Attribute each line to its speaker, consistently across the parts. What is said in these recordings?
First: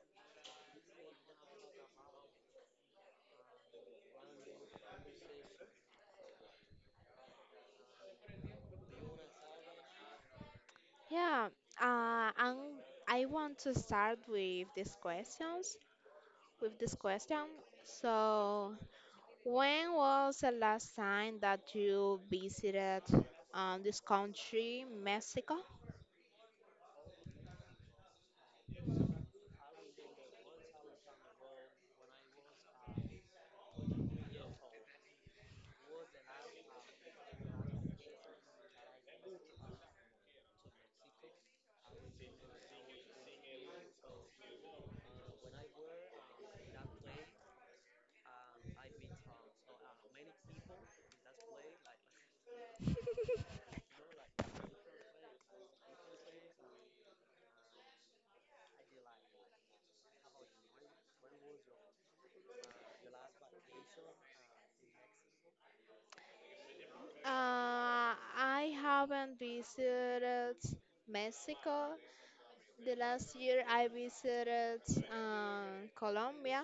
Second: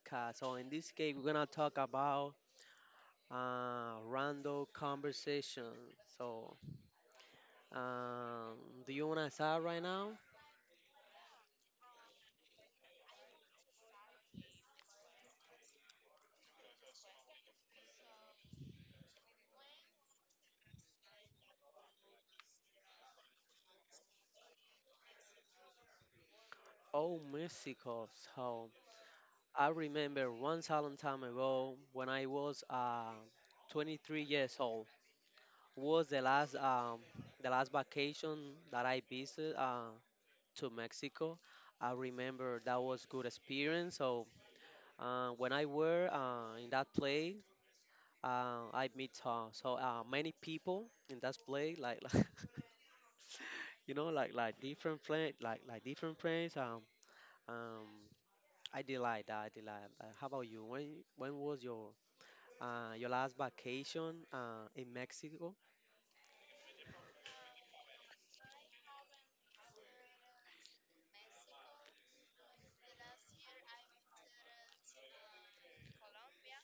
Speaker 1: podcast. So, in this case, we're gonna talk about random conversation. So, um, do you wanna start right now?
Speaker 2: Yeah, and I want to start with these questions. With this question, so when was the last time that you visited this country, Mexico?
Speaker 1: Oh, Mexico. So, I remember once a long time ago when I was 23 years old was the last vacation that I visited to Mexico. I remember that was good experience. So when I were in that play, I meet so many people in that play, like, you know, like different friends, like different friends. Um, I did like that. I did like that. How about you? When was your last vacation in Mexico?
Speaker 2: I haven't visited Mexico. The last year I visited Colombia.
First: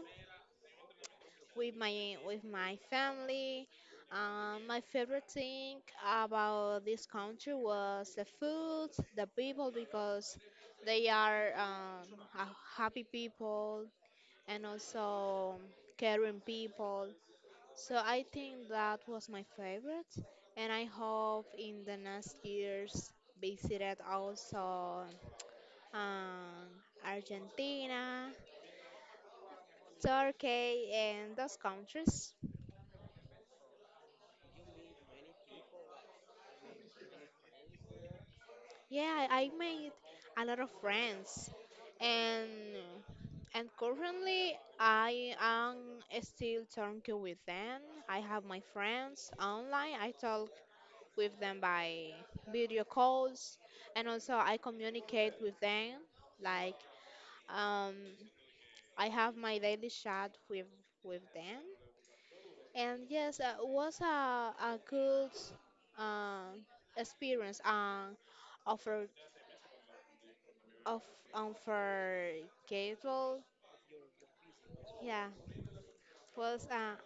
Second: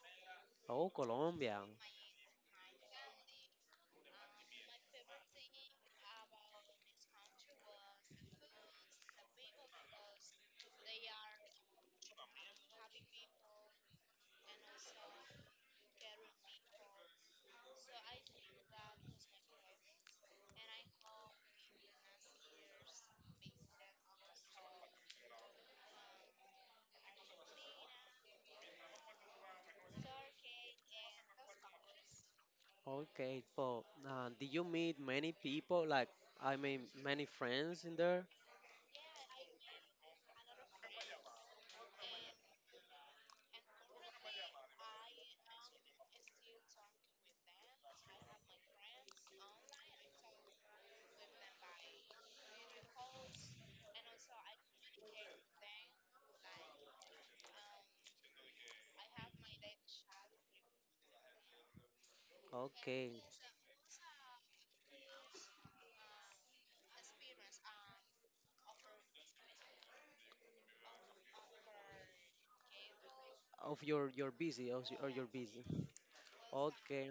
Speaker 1: Oh, Colombia.
Speaker 2: With my family. My favorite thing about this country was the food, the people, because they are happy people and also caring people. So I think that was my favorite, and I hope in the next years visited also um, Argentina, Turkey, and those countries.
Speaker 1: Okay. So, did you meet many people? Like, I mean, many friends in there.
Speaker 2: Yeah, I made a lot of friends, and currently I am still talking with them. I have my friends online. I talk with them by video calls, and also I communicate with them. Like um, I have my daily chat with them, and
Speaker 1: Okay.
Speaker 2: yes, it was a good uh, experience. Of of unforgettable.
Speaker 1: Of your busy, or your
Speaker 2: Yeah,
Speaker 1: busy.
Speaker 2: was
Speaker 1: Okay.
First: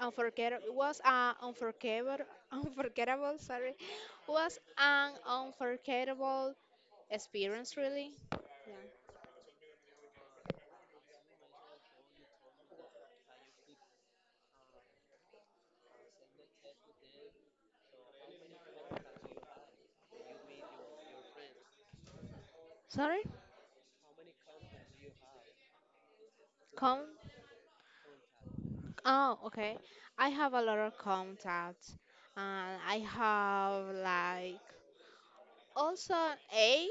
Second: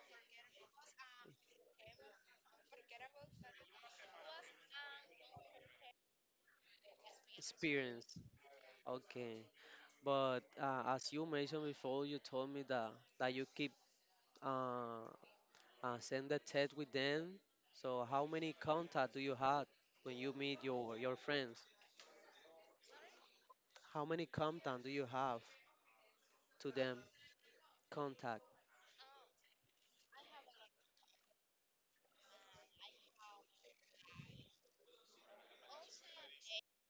Speaker 2: unforgettable. Was unforgettable. Unforgettable. Sorry, was an unforgettable experience. Really.
Speaker 1: Experience.
Speaker 2: Yeah.
Speaker 1: Okay. But as you mentioned before, you told me that you keep uh, send the text with them. So how many contact do you have when you meet your friends?
Speaker 2: Sorry.
Speaker 1: How many contact do you have to them?
Speaker 2: Count.
Speaker 1: Contact.
Speaker 2: Oh, okay. I have a lot of contacts, and I have like also eight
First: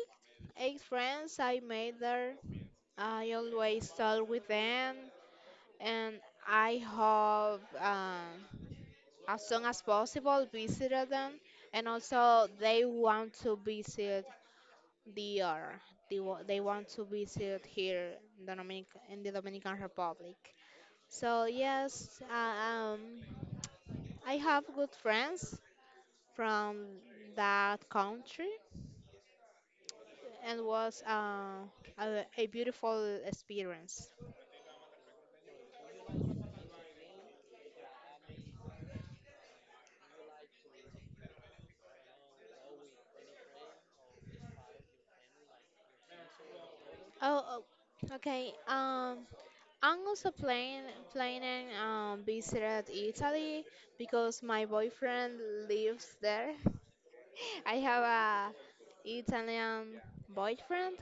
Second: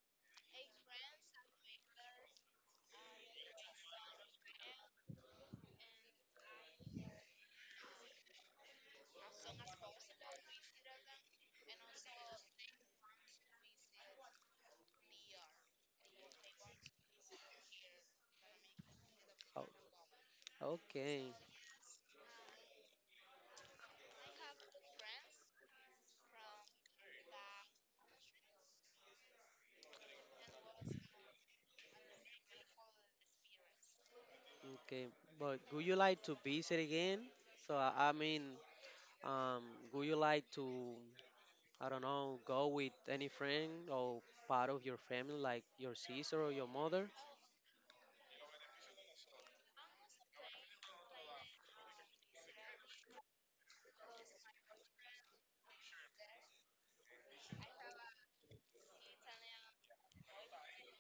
Speaker 2: eight friends I made there. I always talk with them, and I hope. As soon as possible visited them and also they want to visit the DR. They want to visit here in the, in the
Speaker 1: Oh,
Speaker 2: Dominican Republic.
Speaker 1: okay.
Speaker 2: So yes, I have good friends from that country and was a beautiful experience.
Speaker 1: Okay. But would you like to visit again? So I mean, um, would you like to, I don't know, go with any friend or part of your family, like your sister or your mother?
Speaker 2: Oh, oh, okay. I'm also planning visited Italy because my boyfriend lives there. I have a Italian boyfriend,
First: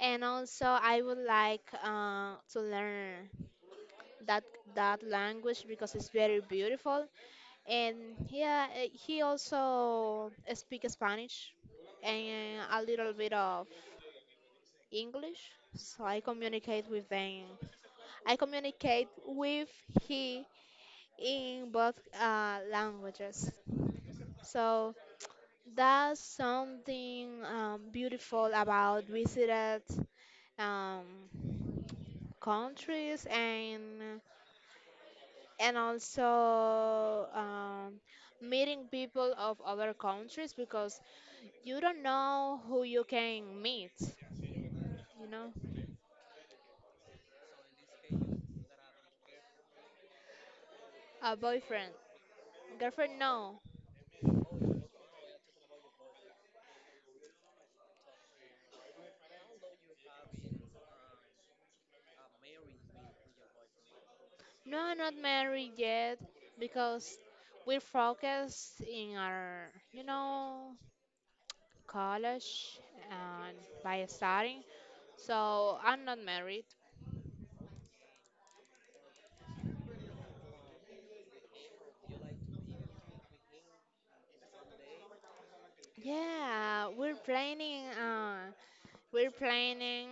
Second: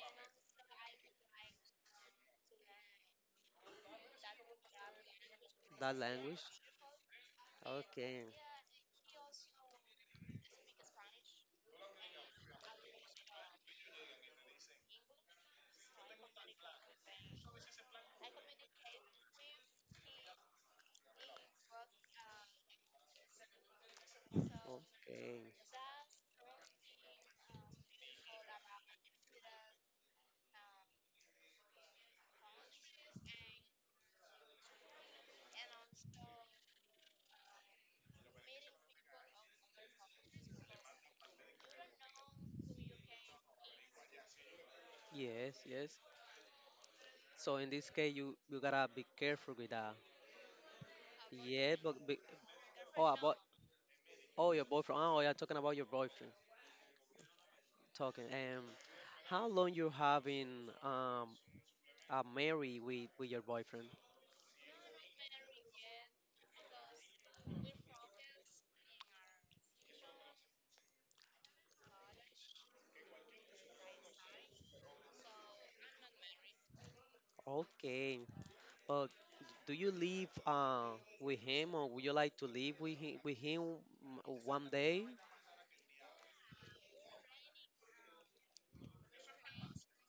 Speaker 2: and also I would like to learn that that language because
Speaker 1: That
Speaker 2: it's very
Speaker 1: language?
Speaker 2: beautiful. And
Speaker 1: Okay.
Speaker 2: yeah, eh, he also speaks Spanish and a little bit of English, so I communicate with them. I communicate with he in both languages. So
Speaker 1: Okay.
Speaker 2: that's something beautiful about visited um, countries and also meeting people of other countries because you don't know who you can meet. You know,
Speaker 1: Yes, yes. So in this case, you gotta be careful with that.
Speaker 2: a
Speaker 1: Yeah,
Speaker 2: boyfriend,
Speaker 1: but be, oh
Speaker 2: girlfriend.
Speaker 1: about
Speaker 2: No,
Speaker 1: oh your boyfriend. Oh, yeah, talking about your boyfriend. Talking. How long you have been married with your boyfriend?
Speaker 2: no, I'm not married yet because we're focused in our, you know, college and by studying. So I'm not married.
Speaker 1: Okay. But do you live with him, or would you like to live with him one day?
Speaker 2: Yeah, we're planning. We're planning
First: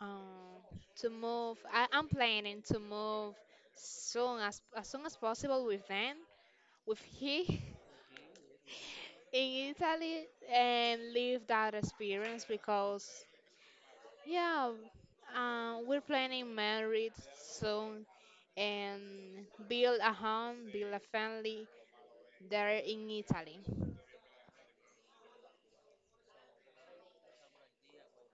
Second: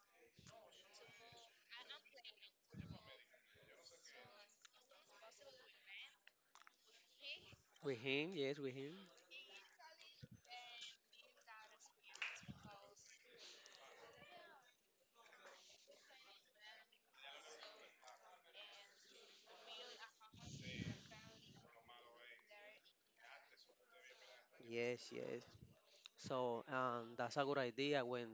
Speaker 2: um, to move. I'm planning to move soon as soon as possible with them, with he
Speaker 1: With him? Yes, with him.
Speaker 2: in Italy, and live that experience because yeah, we're planning married soon and build a home, build a family there in Italy.
Speaker 1: Yes, yes. So that's a good idea when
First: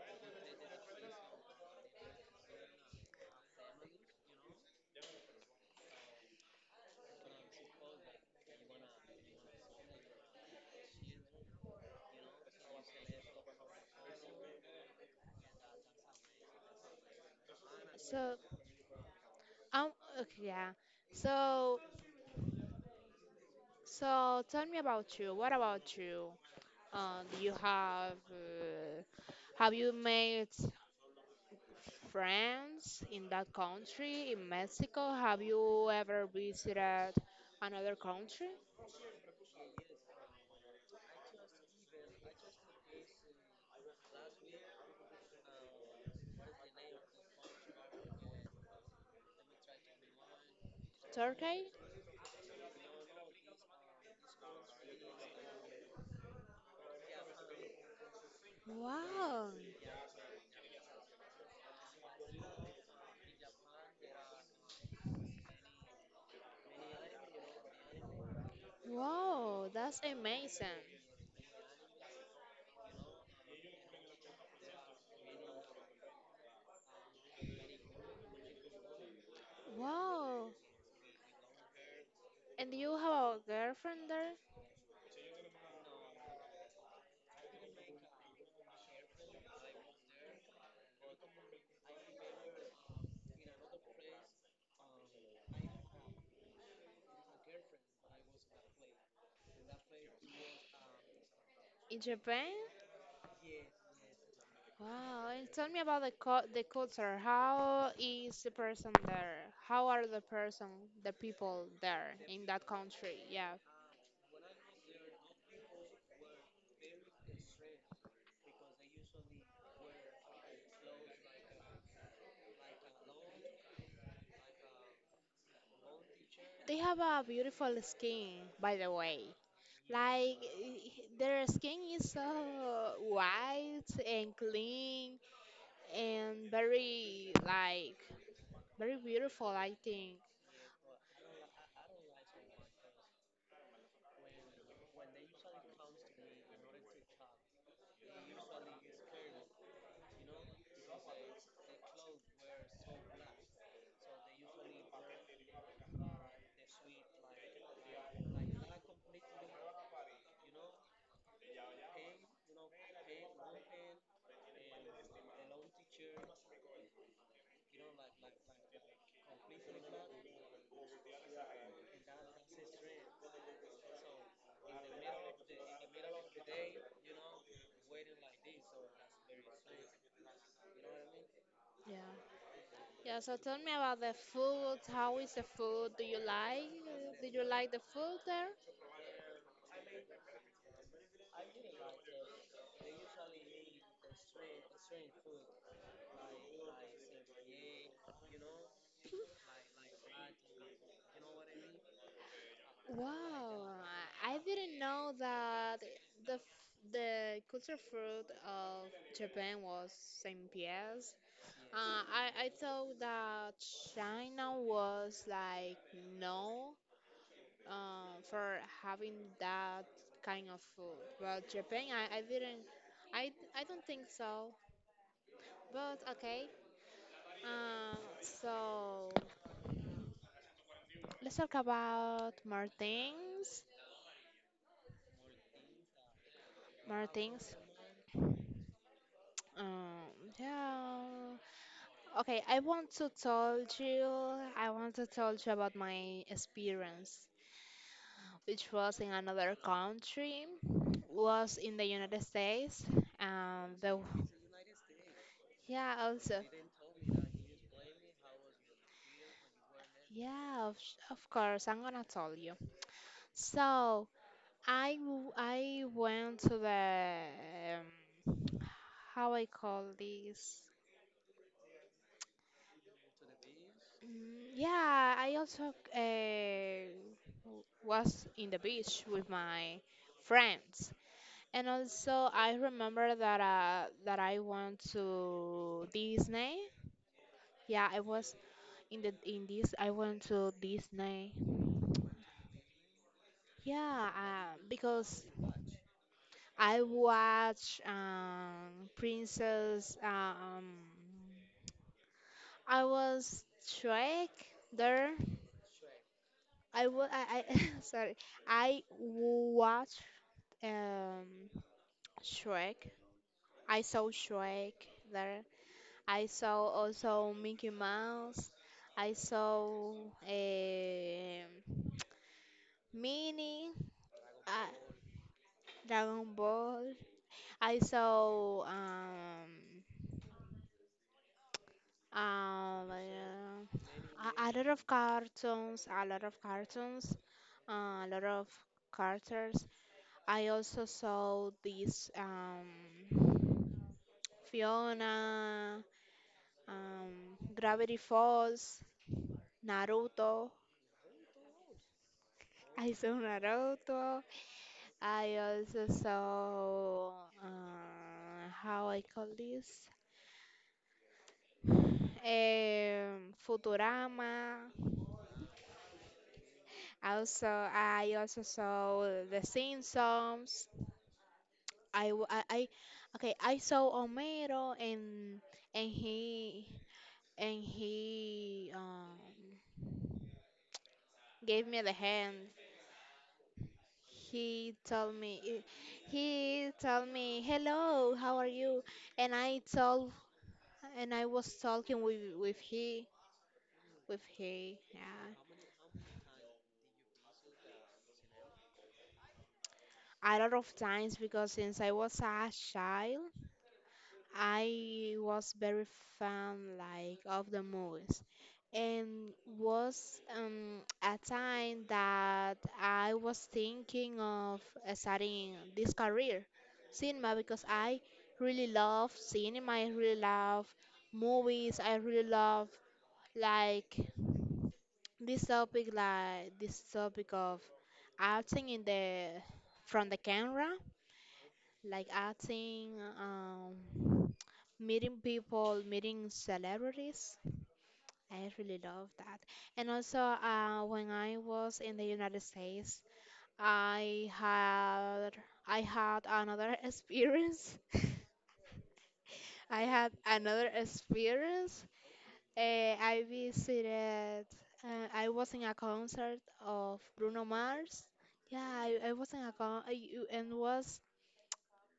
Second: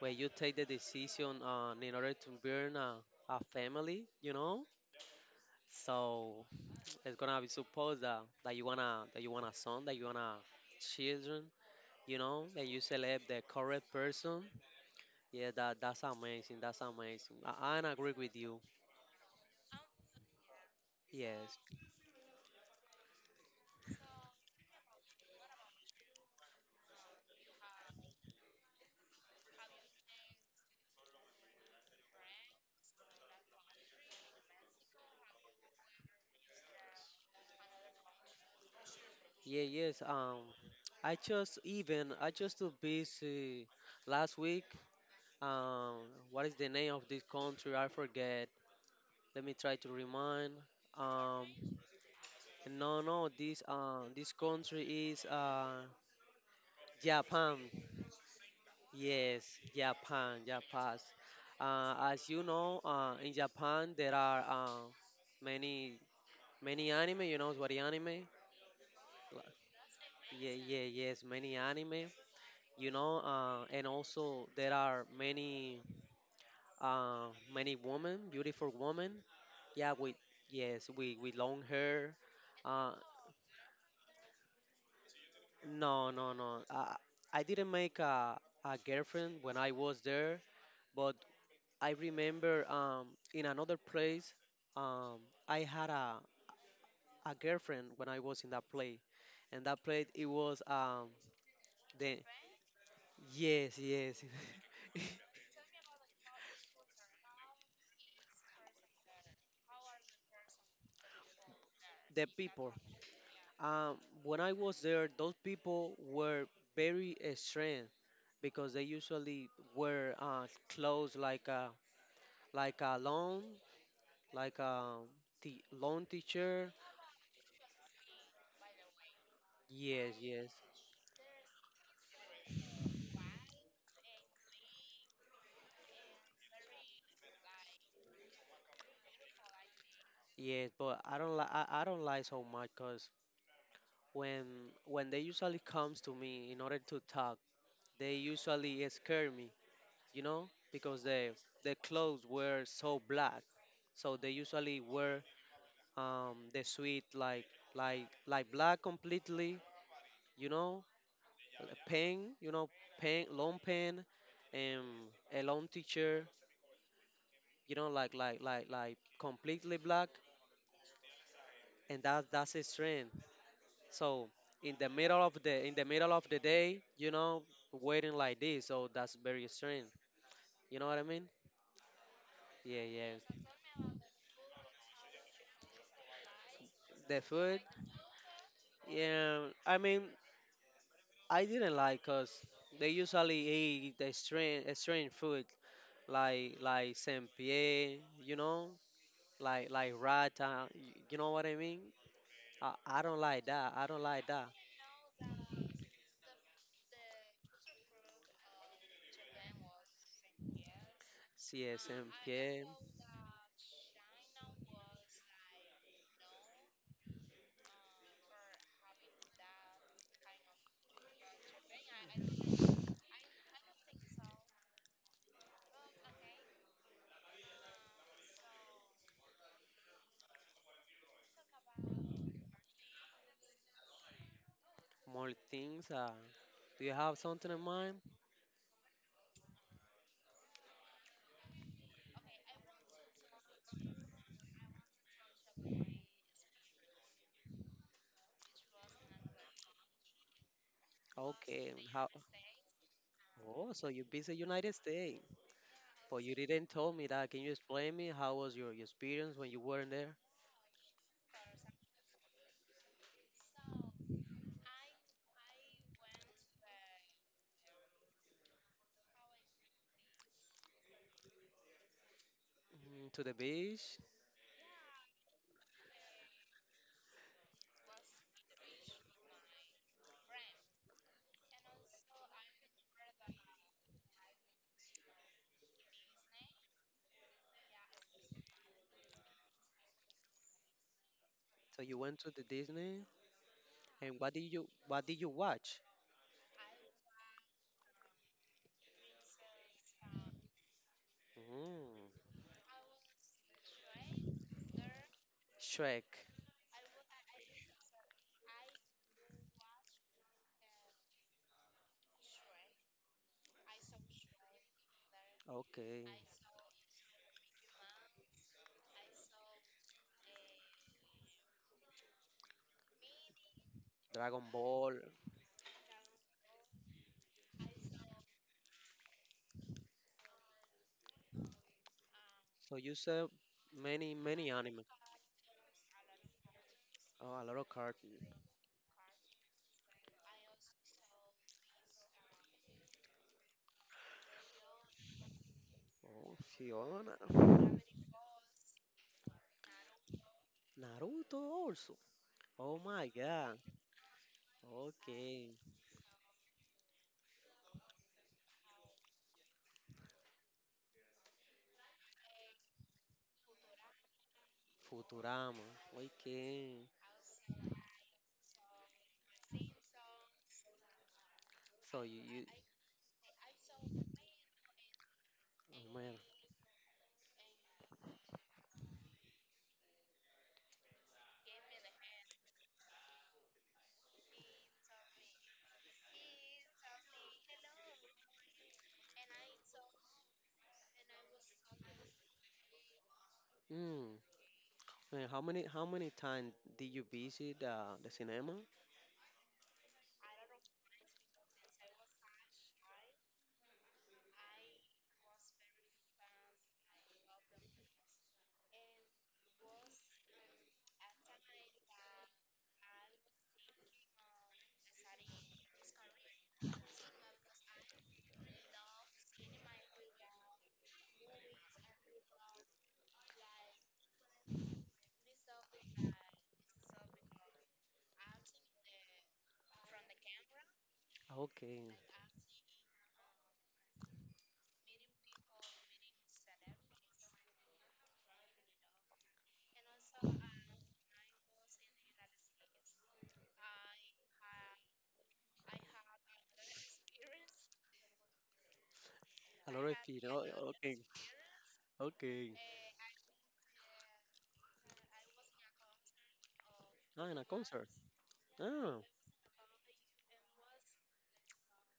Speaker 1: you take the decision on in order to build a family, you know. So it's gonna be supposed that, you wanna that you want a son, that you want to children, you know, and you select the correct person. Yeah, that's amazing. That's amazing. I agree with
Speaker 2: So,
Speaker 1: you.
Speaker 2: um, okay, yeah.
Speaker 1: Yes.
Speaker 2: So, so tell me about you. What about you? Do you have you made friends in that country, in Mexico? Have you ever visited another country,
Speaker 1: Yeah. Yes. I just even I just too busy last week. Um, what is the name of this country? I forget. Let me try to remind. Um,
Speaker 2: Turkey?
Speaker 1: no, no, this this country is Japan. Yes,
Speaker 2: Wow.
Speaker 1: Japan, Japan. As you know, in Japan there are many anime. You know what the anime? Li-
Speaker 2: Wow, that's
Speaker 1: Yeah,
Speaker 2: amazing.
Speaker 1: yeah, yes, many anime. You know, and also there are many uh, many women, beautiful women. Yeah, with
Speaker 2: Wow.
Speaker 1: yes, we with long hair.
Speaker 2: And do
Speaker 1: Uh,
Speaker 2: you have a girlfriend there
Speaker 1: No, no, no. I didn't make a girlfriend when I was there, but I remember in another place, um, I had a girlfriend when I was in that play. And that play, it was
Speaker 2: in
Speaker 1: the.
Speaker 2: Japan?
Speaker 1: Yes, yes.
Speaker 2: Wow, and tell me about the the culture. How is the person there? How are the person, the people there
Speaker 1: The
Speaker 2: in that
Speaker 1: people.
Speaker 2: country? Yeah,
Speaker 1: Um, when I was there, those people were very strange because they usually wear clothes like a long like the loan teacher.
Speaker 2: they have a beautiful skin, by the way.
Speaker 1: Yes,
Speaker 2: Like
Speaker 1: yes,
Speaker 2: their skin is so white and clean and very like very beautiful, I think.
Speaker 1: yes. But I don't like I don't like so much because when when they usually comes to me in order to talk, they usually scare me, you know, because they their clothes were so black, so they usually wear the suit like black completely, you know, you know, pen, long pen, and a long teacher, you know, like completely black. And that's his strength. So in the middle of the day, you know, waiting like this, so that's very strength. You know what I mean?
Speaker 2: Yeah.
Speaker 1: Yeah, yeah.
Speaker 2: Yeah, so tell me about the food. How is the food? Do you like?
Speaker 1: The
Speaker 2: Do you
Speaker 1: food,
Speaker 2: like the food there?
Speaker 1: yeah. I mean, I didn't like cause they usually eat the strange food like saint pierre, you know, like rata. You know what I mean? I don't like that.
Speaker 2: Wow,
Speaker 1: I don't like
Speaker 2: I
Speaker 1: that.
Speaker 2: didn't know that the f- the culture fruit of Japan was same pies.
Speaker 1: CSM
Speaker 2: I
Speaker 1: Pierre.
Speaker 2: thought that China was like no for having that kind of food, but Japan I didn't I don't think so. But okay, uh, so let's talk about more things.
Speaker 1: More things. Do you
Speaker 2: More
Speaker 1: have something
Speaker 2: things.
Speaker 1: in mind?
Speaker 2: Um, yeah. Okay, I want to tell you, I want to tell you about my experience, which was in another country, was
Speaker 1: Okay.
Speaker 2: in the
Speaker 1: How?
Speaker 2: United States, and
Speaker 1: Oh, so
Speaker 2: the
Speaker 1: you visit United States,
Speaker 2: yeah,
Speaker 1: but you
Speaker 2: also
Speaker 1: didn't tell me that. Can you explain me how was your experience when you weren't there?
Speaker 2: yeah, of course, I'm gonna tell you. So I went to the um, how I call this.
Speaker 1: Mm, to the beach.
Speaker 2: Mm, yeah, I also was in the beach with my friends. And also, I remember that that I went to Disney. Yeah, I was in the in this. I went to Disney.
Speaker 1: So you went to the Disney,
Speaker 2: Yeah,
Speaker 1: and what did
Speaker 2: because
Speaker 1: you watch?
Speaker 2: I watch Princess.
Speaker 1: Mm,
Speaker 2: I was Shrek there.
Speaker 1: Shrek.
Speaker 2: I sorry. I watched um Shrek. I saw Shrek there.
Speaker 1: Okay.
Speaker 2: I saw also Mickey Mouse. I saw um Mini,
Speaker 1: Dragon
Speaker 2: uh,
Speaker 1: Ball.
Speaker 2: Dragon Ball. I saw
Speaker 1: So
Speaker 2: um,
Speaker 1: you said
Speaker 2: uh,
Speaker 1: many
Speaker 2: a, a lot of
Speaker 1: anime.
Speaker 2: cartoons,
Speaker 1: Oh, a lot of
Speaker 2: a lot
Speaker 1: cartoon.
Speaker 2: of characters. I also saw this Fiona,
Speaker 1: Oh, Fiona.
Speaker 2: um, Gravity Falls, Naruto.
Speaker 1: Naruto also. Oh
Speaker 2: I
Speaker 1: my
Speaker 2: saw
Speaker 1: God.
Speaker 2: Naruto. I
Speaker 1: Okay.
Speaker 2: also saw how I call this Futurama.
Speaker 1: Futurama. Okay.
Speaker 2: Also, I also saw The Simpsons.
Speaker 1: So
Speaker 2: I,
Speaker 1: you,
Speaker 2: w-
Speaker 1: you
Speaker 2: I- okay. I saw Homero and
Speaker 1: oh man.
Speaker 2: he and he gave me the hand. He told me he told me hello, how are you? And I told and I was talking with he
Speaker 1: Mm.
Speaker 2: with hay. Yeah,
Speaker 1: Man, how many times did you visit the cinema?
Speaker 2: a lot of times because since I was a child, I was very fan like of the movies, and was a time that I was thinking of starting this career, cinema, because I really love cinema. I really love movies. I really love like this topic, like this topic of acting in the from the camera,
Speaker 1: Okay.
Speaker 2: like acting, um, meeting people, meeting celebrities. I really love that. And also, when I was in the United States, I had I had another experience.
Speaker 1: A
Speaker 2: I
Speaker 1: lot of
Speaker 2: had
Speaker 1: kids. Oh,
Speaker 2: another
Speaker 1: okay.
Speaker 2: experience
Speaker 1: Okay.
Speaker 2: I visited, I was in a concert of
Speaker 1: Ah, in a
Speaker 2: Bruno
Speaker 1: concert.
Speaker 2: Mars. Yeah,
Speaker 1: Ah.
Speaker 2: I was in a con I- you- and was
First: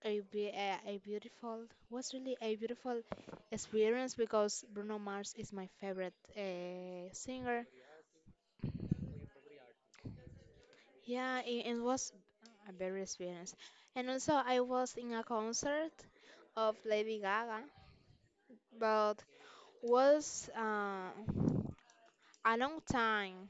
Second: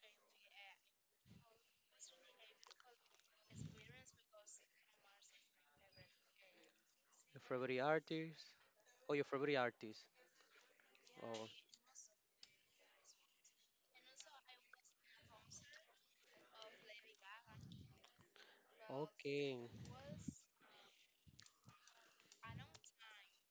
Speaker 2: a beautiful, was really a beautiful experience because Bruno Mars is my favorite
Speaker 1: Your
Speaker 2: singer.
Speaker 1: favorite artist? Oh, your favorite artist.
Speaker 2: Yeah,
Speaker 1: Oh.
Speaker 2: it was a very experience. And also I was in a concert of Lady Gaga, but
Speaker 1: Okay.
Speaker 2: was a long time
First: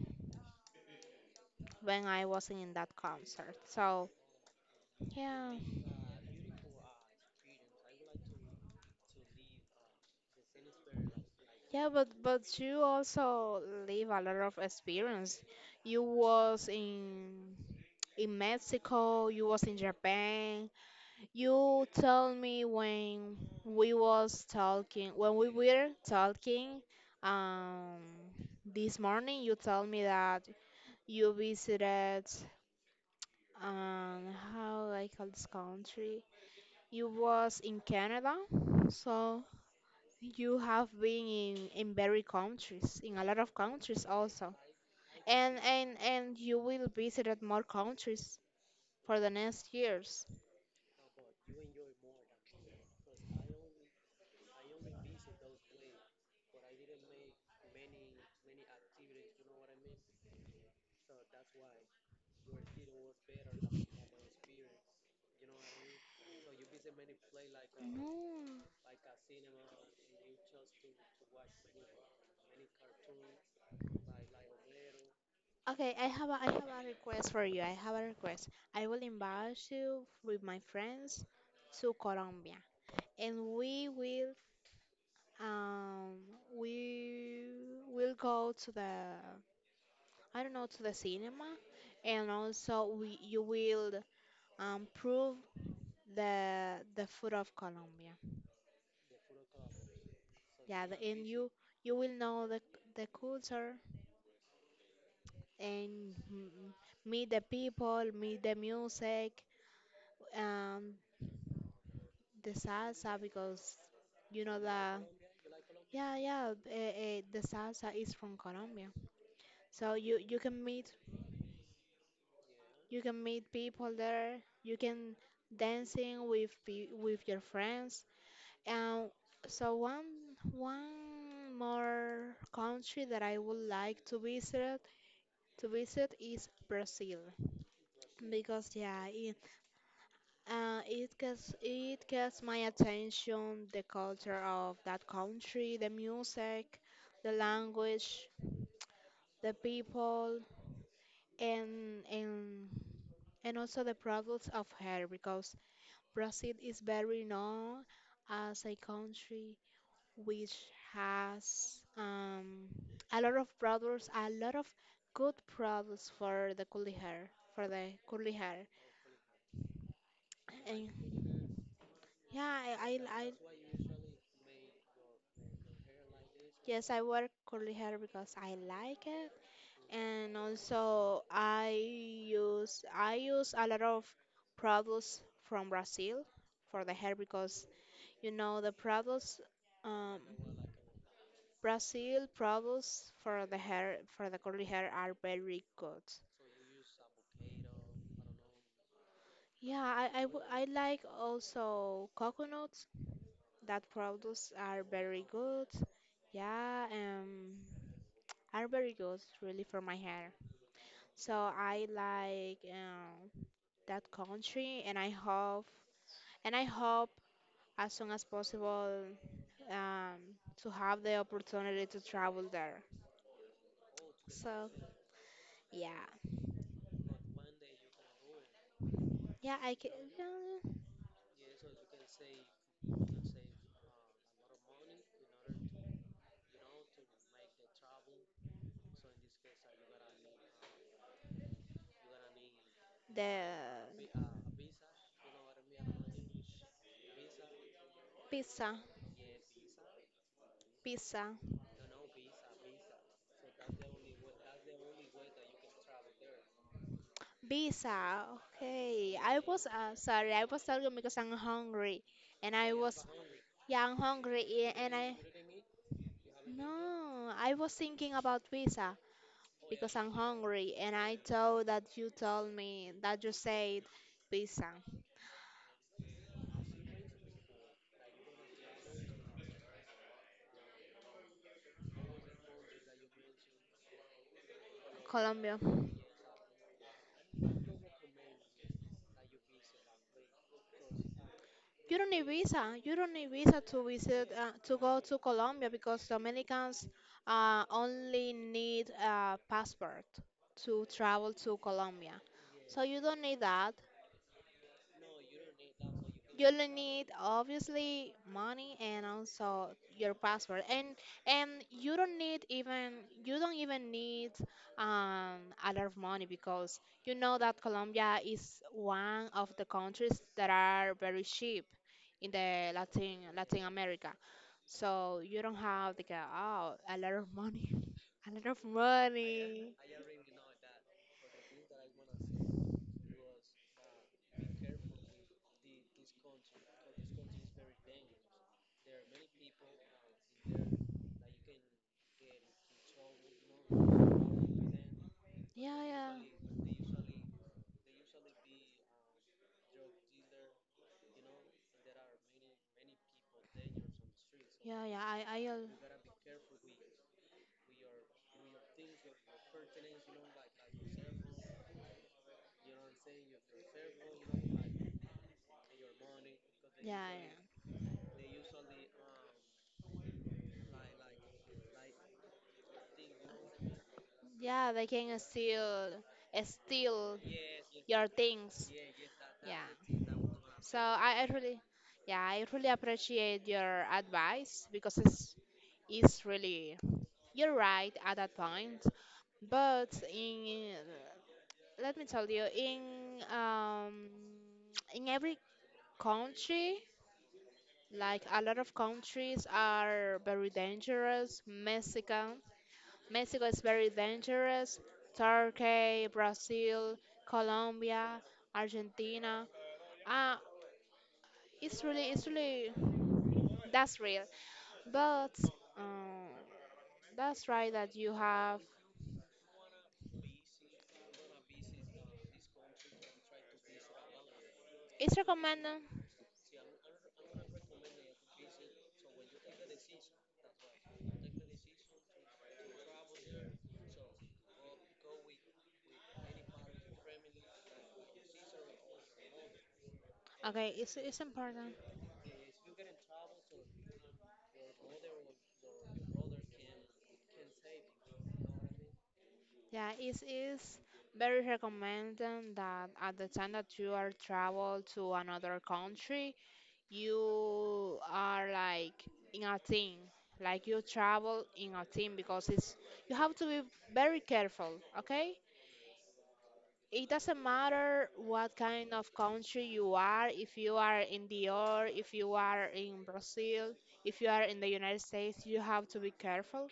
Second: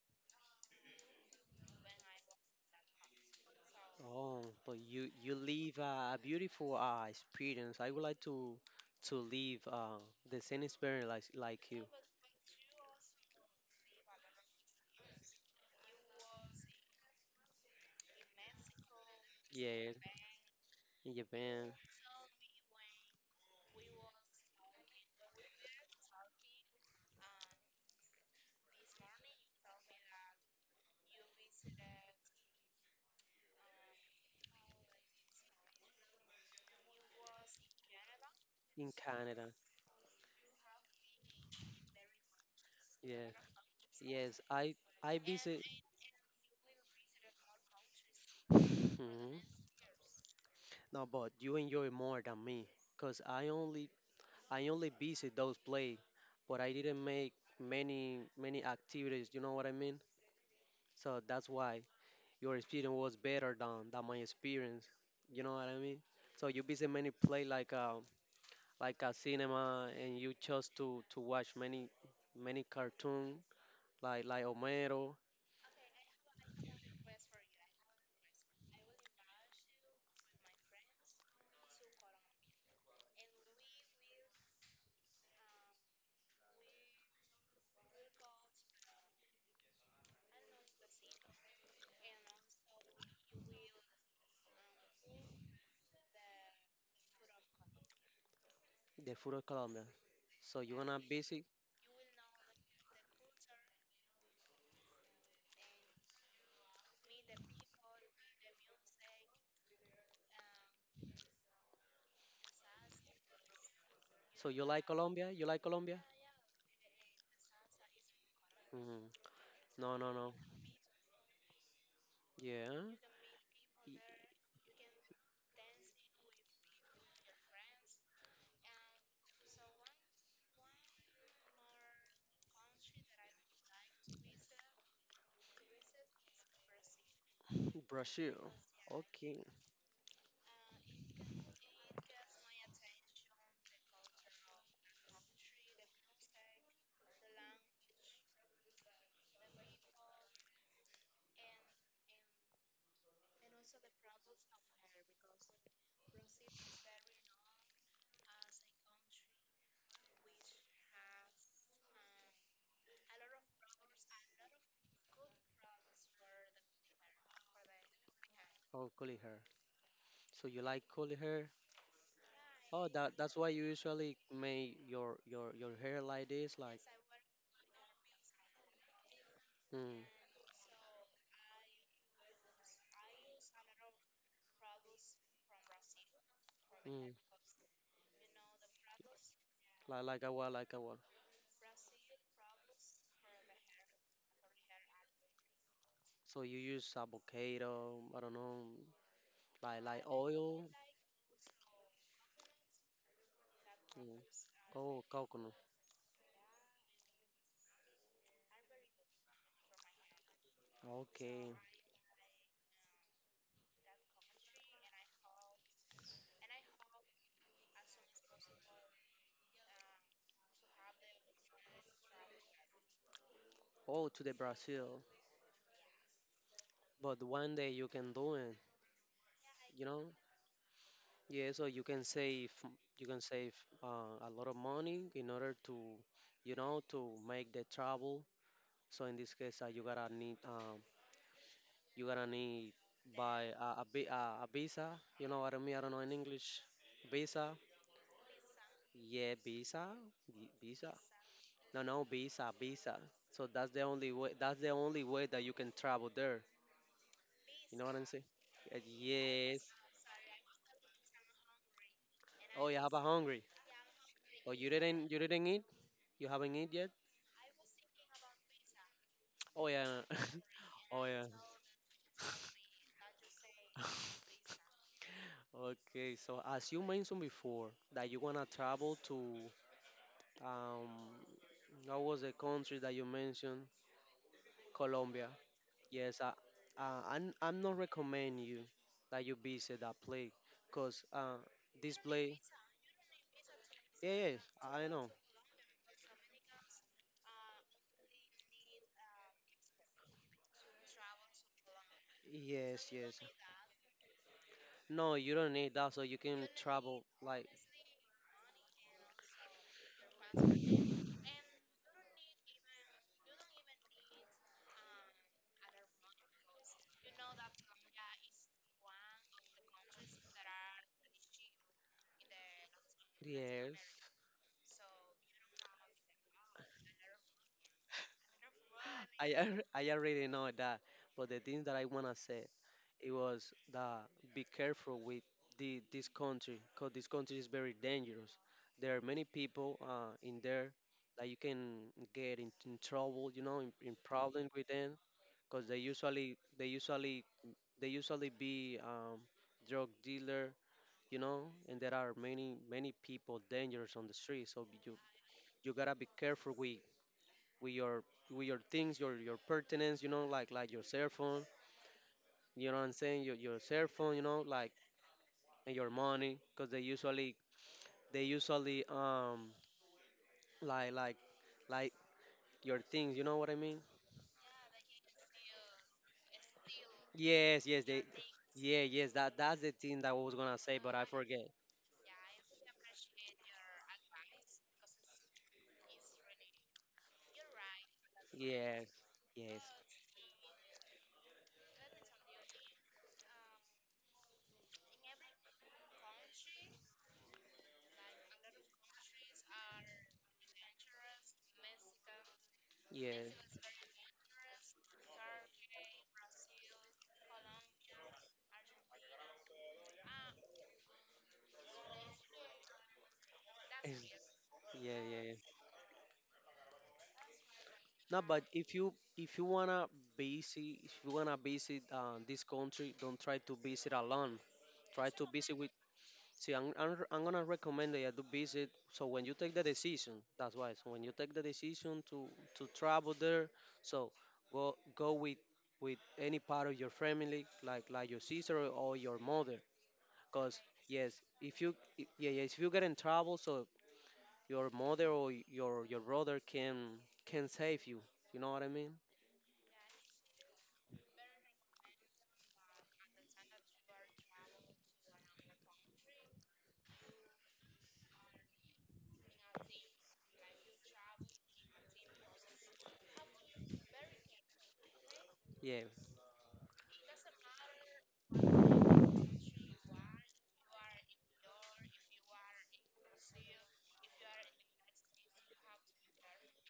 Speaker 2: when I was in that concert. So
Speaker 1: Oh, but you
Speaker 2: yeah,
Speaker 1: live a beautiful experience. I would like to live the same experience like you.
Speaker 2: yeah, but you also live a lot of experience. You was in Mexico, you was in
Speaker 1: Yeah,
Speaker 2: Japan.
Speaker 1: in Japan,
Speaker 2: You told me when when we were talking, um, this morning, you told me that you visited, um, how I call this country. You was in Canada,
Speaker 1: in
Speaker 2: so.
Speaker 1: Canada.
Speaker 2: You have been in very countries, in a
Speaker 1: Yeah,
Speaker 2: lot of countries
Speaker 1: yes.
Speaker 2: also.
Speaker 1: I
Speaker 2: And,
Speaker 1: visit.
Speaker 2: and you will visit more countries
Speaker 1: Mhm.
Speaker 2: for the next years.
Speaker 1: No, but you enjoy more than me, cause I only visit those play, but I didn't make many activities. You know what I mean? So that's why. Your experience was better than my experience. You know what I mean? So you visit many place
Speaker 2: No.
Speaker 1: like a cinema, and you chose to watch many cartoon like Homero,
Speaker 2: Okay, I have a request for you. I have a request. I will invite you with my friends to Colombia, and um we will go to the I don't know to the cinema, and also we you will prove the food of Colombia.
Speaker 1: the food of Colombia. So you
Speaker 2: Yeah,
Speaker 1: wanna
Speaker 2: the, and
Speaker 1: visit?
Speaker 2: you will know the culture and meet the people, meet the music, um, the salsa because you
Speaker 1: So
Speaker 2: know
Speaker 1: you like
Speaker 2: the
Speaker 1: Colombia?
Speaker 2: yeah yeah the salsa is from Colombia.
Speaker 1: Hmm.
Speaker 2: So
Speaker 1: No, no, no.
Speaker 2: you can meet
Speaker 1: Yeah,
Speaker 2: people there. You can dancing with with your friends and so one more country that I would like to visit is Brazil
Speaker 1: Brazil.
Speaker 2: because yeah, it
Speaker 1: Okay.
Speaker 2: it gets my attention the culture of that country, the music, the language, the people, and also the products of hair because Brazil is very known as a country which has a lot of products, a lot of good products for the curly hair, for the curly hair.
Speaker 1: Oh, curly hair. So you like
Speaker 2: And
Speaker 1: curly hair?
Speaker 2: yeah,
Speaker 1: Oh,
Speaker 2: I
Speaker 1: that's why you usually make your hair like this, like.
Speaker 2: yes, I wear curly hair because I like it,
Speaker 1: Mm.
Speaker 2: and also I use a lot of products from Brazil for the
Speaker 1: Mm.
Speaker 2: hair because you know the products um,
Speaker 1: Like a what,
Speaker 2: Brazil products for the hair for the curly hair are very good.
Speaker 1: So you use avocado, I don't know,
Speaker 2: Yeah,
Speaker 1: like
Speaker 2: I
Speaker 1: oil.
Speaker 2: like also coconut that
Speaker 1: Mm.
Speaker 2: products are
Speaker 1: Oh,
Speaker 2: very
Speaker 1: coconut.
Speaker 2: good. Yeah, are very good really for my hair. So
Speaker 1: Okay.
Speaker 2: I like that country, and I hope and I hope as soon as possible um, to have the opportunity to travel there.
Speaker 1: Oh, to the
Speaker 2: So
Speaker 1: Brazil.
Speaker 2: yeah,
Speaker 1: But one day you can do it,
Speaker 2: yeah, I
Speaker 1: you
Speaker 2: can
Speaker 1: know?
Speaker 2: yeah,
Speaker 1: Yeah, so you can save you can save a lot of money in order to, you know, to make the travel. So in this case, you gotta need
Speaker 2: the
Speaker 1: buy a, a visa. You know what I mean? I don't know in English. Visa.
Speaker 2: pizza,
Speaker 1: Yeah, visa, visa.
Speaker 2: pizza.
Speaker 1: No, no, visa, visa. So that's the only way. That's the only way that you can travel there. You know what I'm saying?
Speaker 2: Pizza. Okay. I
Speaker 1: Yes.
Speaker 2: was sorry. I was talking because I'm hungry, and
Speaker 1: Oh,
Speaker 2: I
Speaker 1: you have
Speaker 2: was
Speaker 1: a hungry.
Speaker 2: yeah, I'm hungry,
Speaker 1: Oh, you
Speaker 2: yeah, and
Speaker 1: didn't.
Speaker 2: I
Speaker 1: You didn't eat. You haven't eat yet.
Speaker 2: no, I was thinking about pizza
Speaker 1: Oh
Speaker 2: because
Speaker 1: yeah.
Speaker 2: I'm hungry, and
Speaker 1: Oh
Speaker 2: I
Speaker 1: yeah.
Speaker 2: thought that you told me that you said pizza,
Speaker 1: Okay. So as you mentioned before, that you wanna travel to um, what was the country that you mentioned? Colombia.
Speaker 2: Colombia.
Speaker 1: Yes, I'm not recommend you that you visit that play, cause
Speaker 2: You
Speaker 1: this
Speaker 2: don't need
Speaker 1: play,
Speaker 2: visa. You don't need visa to
Speaker 1: yeah,
Speaker 2: visit
Speaker 1: yes,
Speaker 2: to
Speaker 1: I
Speaker 2: go
Speaker 1: know.
Speaker 2: to Colombia because Dominicans only need a passport to travel to Colombia. So
Speaker 1: Yes,
Speaker 2: you
Speaker 1: yes.
Speaker 2: don't need that.
Speaker 1: No, you don't need that, so you can
Speaker 2: You'll
Speaker 1: travel
Speaker 2: need
Speaker 1: like
Speaker 2: obviously money and also your password, and you don't need even you don't even need a lot of money because you know that Colombia is one of the countries that are very cheap in the Latin
Speaker 1: yes.
Speaker 2: America, so you don't have to get oh a lot of money, a lot of money.
Speaker 1: I already know that, but the thing that I wanna say, it was that be careful with the, this country, cause this country is very dangerous. There are many people in there that you can get in trouble, you know, in problem with them, cause
Speaker 2: Yeah, yeah.
Speaker 1: they usually be drug dealer, you know, and there are many people dangerous on the street. So
Speaker 2: Yeah, yeah. I al-
Speaker 1: you gotta be careful with with your with your things, your pertinence, you know, like your cell phone. You know what I'm saying? Your cell phone, you know, like and your money, because
Speaker 2: Yeah,
Speaker 1: they usually like like your things. You know what I mean?
Speaker 2: yeah, yeah. They can steal, steal
Speaker 1: Yes, yes, they.
Speaker 2: your things.
Speaker 1: Yeah, yes, that's
Speaker 2: Yeah.
Speaker 1: the thing that I was gonna say,
Speaker 2: So
Speaker 1: but I
Speaker 2: I
Speaker 1: forget.
Speaker 2: really, yeah, I really appreciate your advice because it's really you're right at that point.
Speaker 1: Yes, yes,
Speaker 2: But in let me tell you, um in every country, like a lot of countries are very dangerous. Mexico, Mexico is
Speaker 1: yes.
Speaker 2: very dangerous. Turkey, Brazil, Colombia, Argentina. Uh, it's really, it's really, that's real.
Speaker 1: Yeah, yeah,
Speaker 2: But
Speaker 1: yeah.
Speaker 2: um, that's right that you
Speaker 1: No, but
Speaker 2: have.
Speaker 1: if you wanna visit, if you wanna visit this country, don't try to visit alone. Try
Speaker 2: It's
Speaker 1: to visit with.
Speaker 2: recommended.
Speaker 1: See, I'm gonna recommend that you do visit. So when you take the decision, that's why. So when you take the decision to travel there, so go with any part of your family, like your sister or your mother. Cause
Speaker 2: Okay,
Speaker 1: yes,
Speaker 2: it's
Speaker 1: if
Speaker 2: important.
Speaker 1: you yeah, yeah if you get in trouble, so your mother or your brother can save you. You know what I mean?
Speaker 2: Yeah, it is very recommended that at the time that you are travel to another country, you are like in a team, like you travel in a team because it's you have to be very careful, okay.
Speaker 1: Yeah.
Speaker 2: It doesn't matter what kind of country you are, if you are in Dior, if you are in Brazil, if you are in the United States, you have to be careful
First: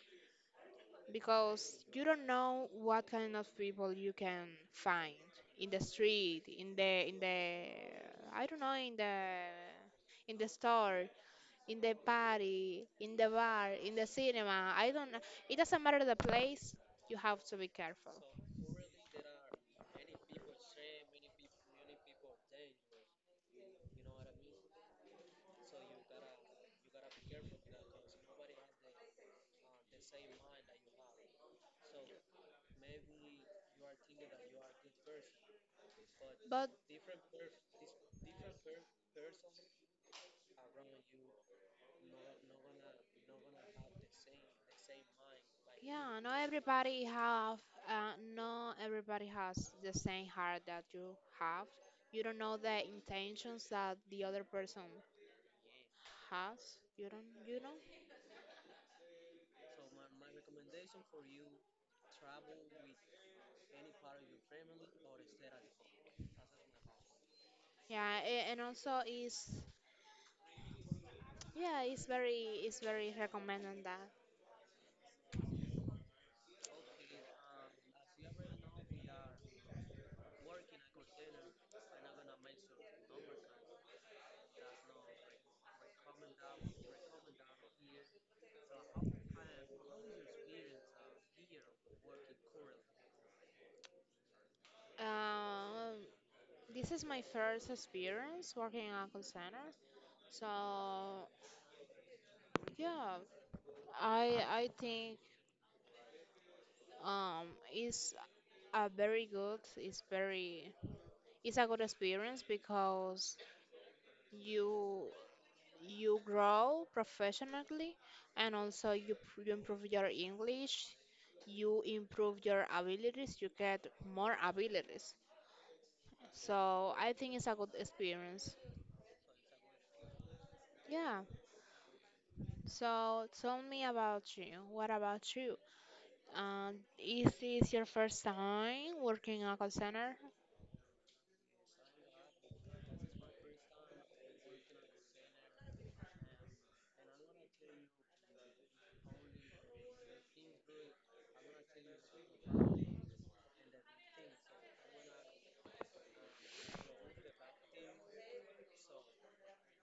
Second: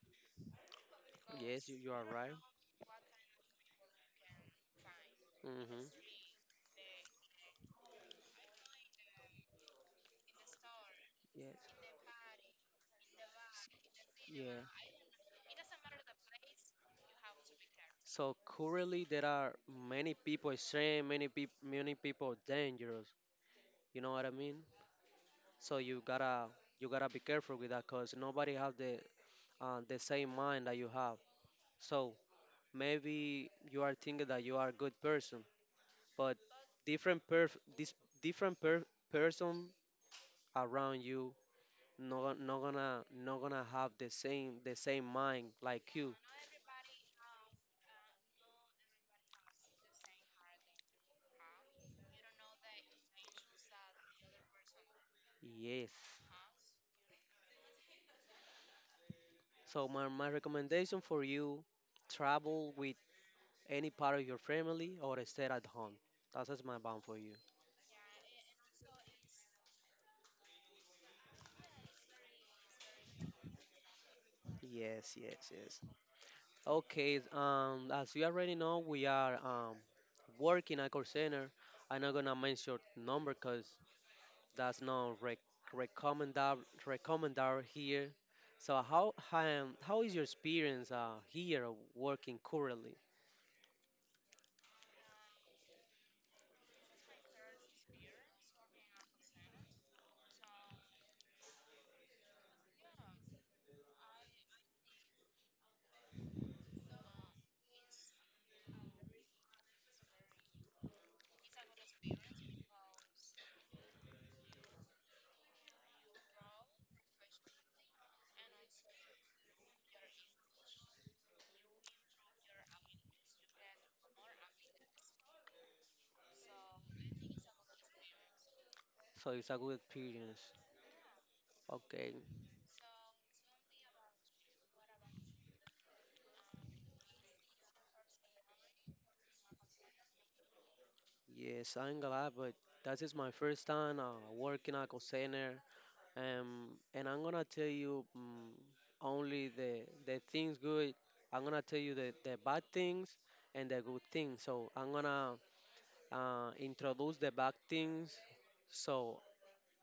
Speaker 1: Yes,
Speaker 2: because
Speaker 1: you
Speaker 2: you
Speaker 1: are
Speaker 2: don't
Speaker 1: right.
Speaker 2: know what kind of people you can find in the
Speaker 1: Mhm.
Speaker 2: street, in the I don't know, in the store,
Speaker 1: Yes.
Speaker 2: in the party, in the bar, in the
Speaker 1: Yeah.
Speaker 2: cinema. I don't know. It doesn't matter the place, you have to be careful.
Speaker 1: So currently there are many people extreme, many people dangerous. You know what I mean? So you gotta be careful with that, cause nobody have the same mind that you have. So maybe you are thinking that you are a good person, but
Speaker 2: But
Speaker 1: different per this different per person around you no not gonna have the same mind like you.
Speaker 2: yeah, not everybody have, not everybody has the same heart that you have. You don't know the intentions that the other person
Speaker 1: Yes.
Speaker 2: has. You don't, you know.
Speaker 1: So my recommendation for you travel with any part of your family or stay at home. That's just my bound for you.
Speaker 2: Yeah, and also is, yeah, it's very recommended that.
Speaker 1: Yes, yes, yes. Okay, as you already know, we are working at call center. I'm not gonna mention number because that's not recommendable here. So how is your experience here of working currently?
Speaker 2: Um, This is my first experience working in a call center. So yeah, I think um it's a very good, it's very it's a good experience because you you grow professionally and also you you improve your English, you improve your abilities, you get more abilities. So I think it's a good experience.
Speaker 1: So it's a good experience.
Speaker 2: Yeah.
Speaker 1: Okay,
Speaker 2: So tell me about you. What about you? Is this your first time working in a call center?
Speaker 1: yes, I'm glad, but that is my first time working at call center. um, and I'm gonna tell you only the things good. I'm gonna tell you the bad things and the good things. So I'm gonna introduce the bad things. So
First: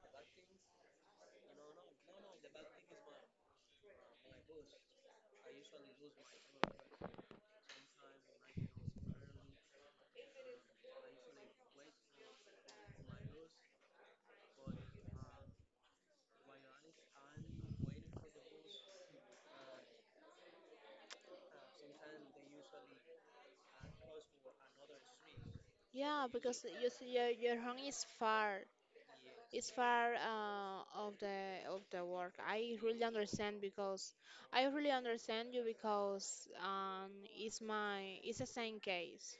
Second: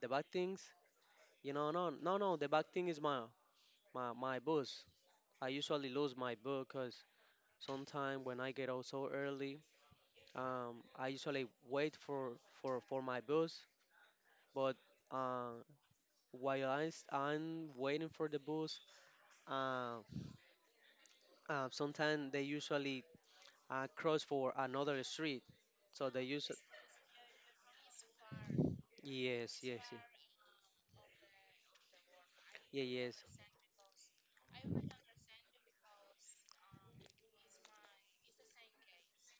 Speaker 1: the bad things, no, no, no. The bad thing is my my bus. I usually lose my bus because sometimes when I get out so early, I usually wait for for my bus, but uh, while I am waiting for the bus, uh, sometimes they usually cross for another street, so they
Speaker 2: Yeah,
Speaker 1: use
Speaker 2: because you see, your home is far.
Speaker 1: yes,
Speaker 2: It's
Speaker 1: yes, yes,
Speaker 2: far of the work. I
Speaker 1: yeah,
Speaker 2: really
Speaker 1: yes.
Speaker 2: understand because I really understand you because it's my it's the same case.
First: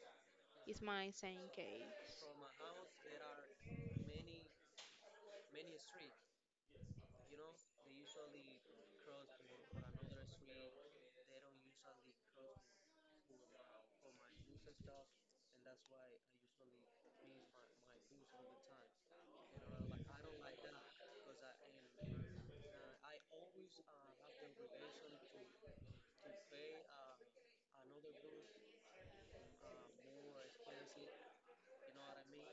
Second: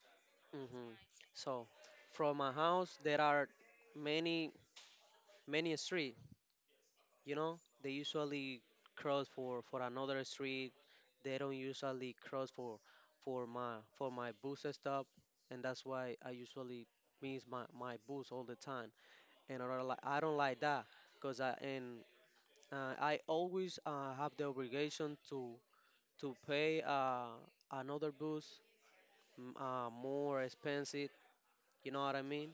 Speaker 2: It's
Speaker 1: hmm
Speaker 2: my same
Speaker 1: So
Speaker 2: case.
Speaker 1: from my house there are many many street. You know they usually cross for another street. They don't usually cross for my for my bus stop, and that's why I usually miss my bus all the time. And I don't like that because I and I always have the obligation to pay another bus more expensive. You know what I mean?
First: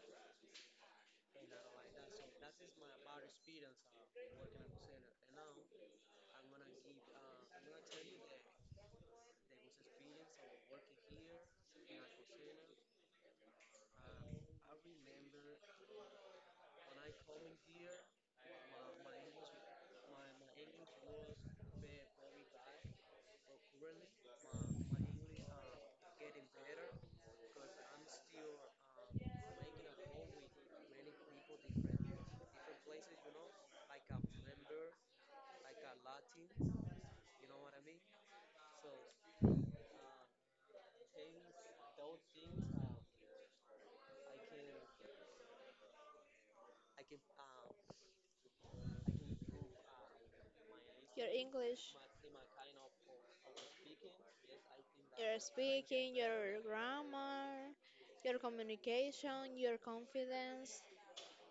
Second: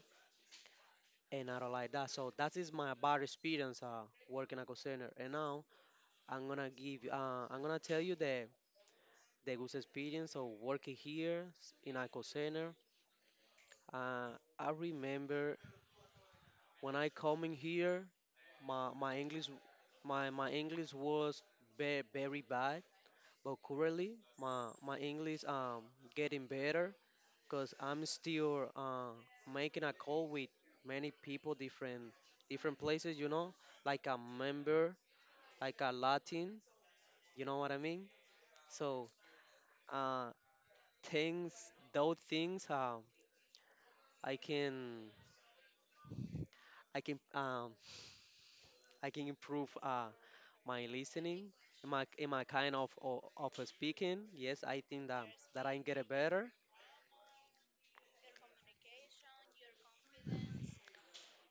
Speaker 1: And I don't like that. So that is my bad experience working at call center. And now I'm gonna tell you the good experience of working here in a center. Uh, I remember when I come in here, my my English my English was very very bad. But currently, my English getting better because I'm still making a call with many people, different places. You know, like a member, like a Latin. You know what I mean? So uh, things, those things, I can I can um, I can improve my
Speaker 2: Your
Speaker 1: listening. Am
Speaker 2: English,
Speaker 1: my am I kind of of speaking? Yes, I think that
Speaker 2: your
Speaker 1: that I can get it
Speaker 2: speaking,
Speaker 1: better.
Speaker 2: your grammar, your communication, your confidence.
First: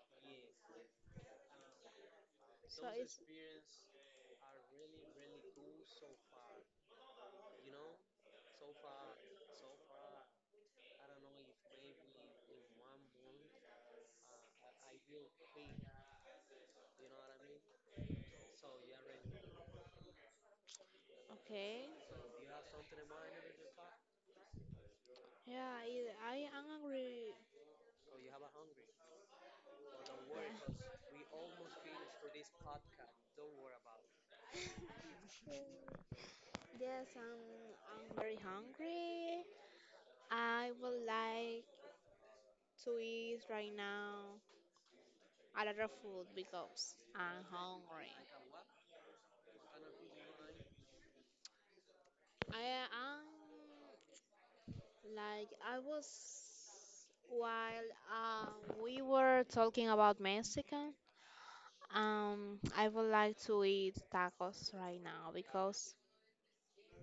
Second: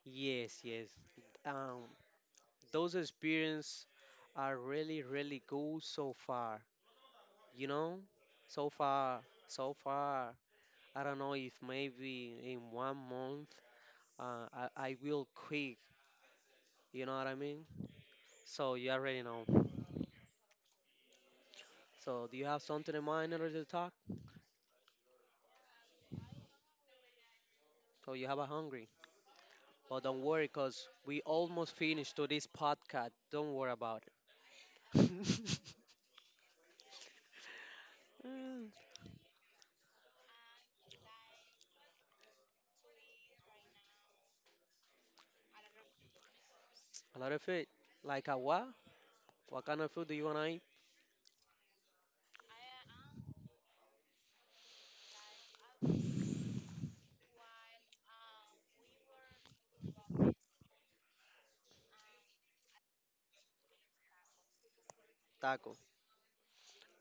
Speaker 1: Yes, yes. Um,
Speaker 2: So
Speaker 1: those
Speaker 2: it's
Speaker 1: experience are really really good so far, you know, so far so far I don't know if maybe in one month I will quit. You know what I mean, so you already know.
Speaker 2: okay.
Speaker 1: So do you have something in mind in order to talk?
Speaker 2: Yeah, I am hungry.
Speaker 1: So you have a hungry, but don't
Speaker 2: Yeah.
Speaker 1: worry because we almost finished to this podcast. Don't worry about
Speaker 2: Mm,
Speaker 1: it.
Speaker 2: yes, I'm very
Speaker 1: Mm,
Speaker 2: hungry. I would like to eat right now a lot of food because
Speaker 1: a lot of
Speaker 2: I'm
Speaker 1: food.
Speaker 2: hungry.
Speaker 1: Like a what kind of food do you want to eat?
Speaker 2: I am like I was while we were talking about Mexican. I would like to eat tacos right now
Speaker 1: Taco,
Speaker 2: because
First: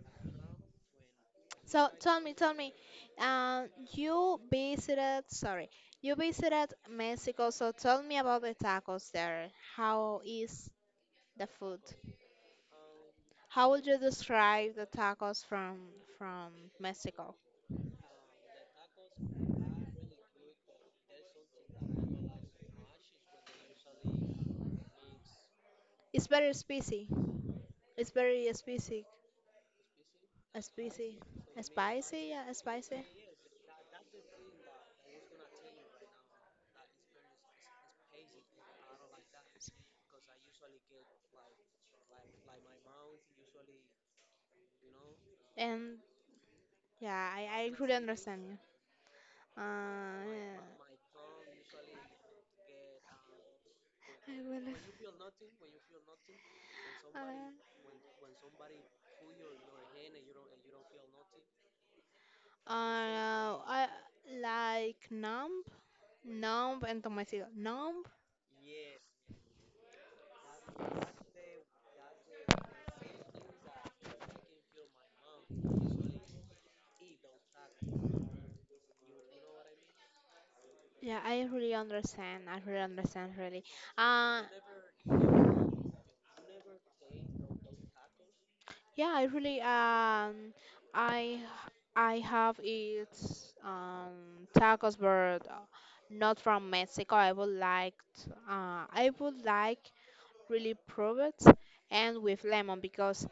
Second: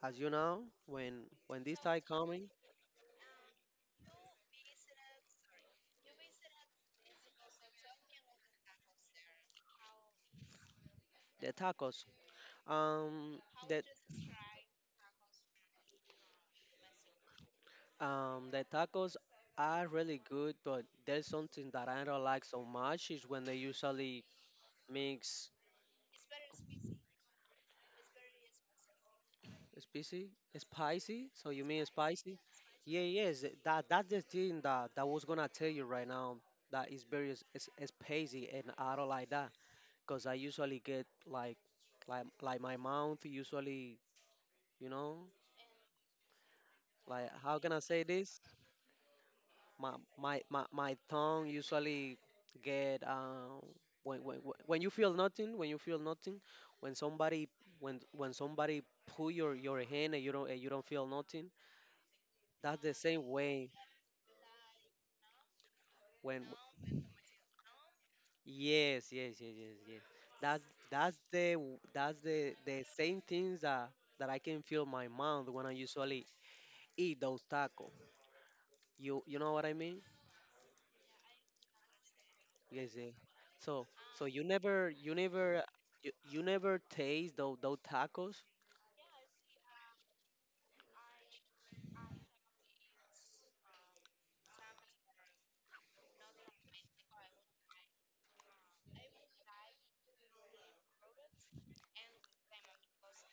Speaker 1: as you know, when this
Speaker 2: So
Speaker 1: time coming
Speaker 2: tell me, uh, you visited, sorry, you visited Mexico. So tell me about the tacos there. How is the
Speaker 1: the
Speaker 2: food?
Speaker 1: tacos um
Speaker 2: How
Speaker 1: that
Speaker 2: would you describe the tacos from Mexico?
Speaker 1: The tacos are really good, but there's something that I don't like so much is when they usually mix.
Speaker 2: It's very spicy. It's very spicy,
Speaker 1: Spicy,
Speaker 2: spicy,
Speaker 1: spicy. So you mean
Speaker 2: spicy,
Speaker 1: spicy?
Speaker 2: yeah,
Speaker 1: Yeah,
Speaker 2: spicy.
Speaker 1: yes. That that's the thing that that was gonna tell you right now. That is very spicy, and I don't like that because I usually get like my mouth usually, you know,
Speaker 2: And
Speaker 1: like
Speaker 2: yeah,
Speaker 1: how can
Speaker 2: I
Speaker 1: I
Speaker 2: really
Speaker 1: say this?
Speaker 2: understand you. Yeah.
Speaker 1: My tongue usually get when, when
Speaker 2: I
Speaker 1: when when you
Speaker 2: will.
Speaker 1: feel nothing. When somebody,
Speaker 2: Uh,
Speaker 1: when somebody pull your hand and you don't, feel nothing, that's the same way
Speaker 2: I like numb,
Speaker 1: when
Speaker 2: numb, and Tomasito. Numb.
Speaker 1: yes, yes, yes, yes, yes. That's that's the same things that that I can feel my mouth when I usually eat those tacos. You know what I mean?
Speaker 2: Yeah, I really understand. I really
Speaker 1: Yes, yes.
Speaker 2: understand. Really.
Speaker 1: So, so you
Speaker 2: Uh,
Speaker 1: never, you never, you never taste those tacos
Speaker 2: yeah, I really I I have eat tacos, but not from Mexico. I would like I would like really prove it and with lemon because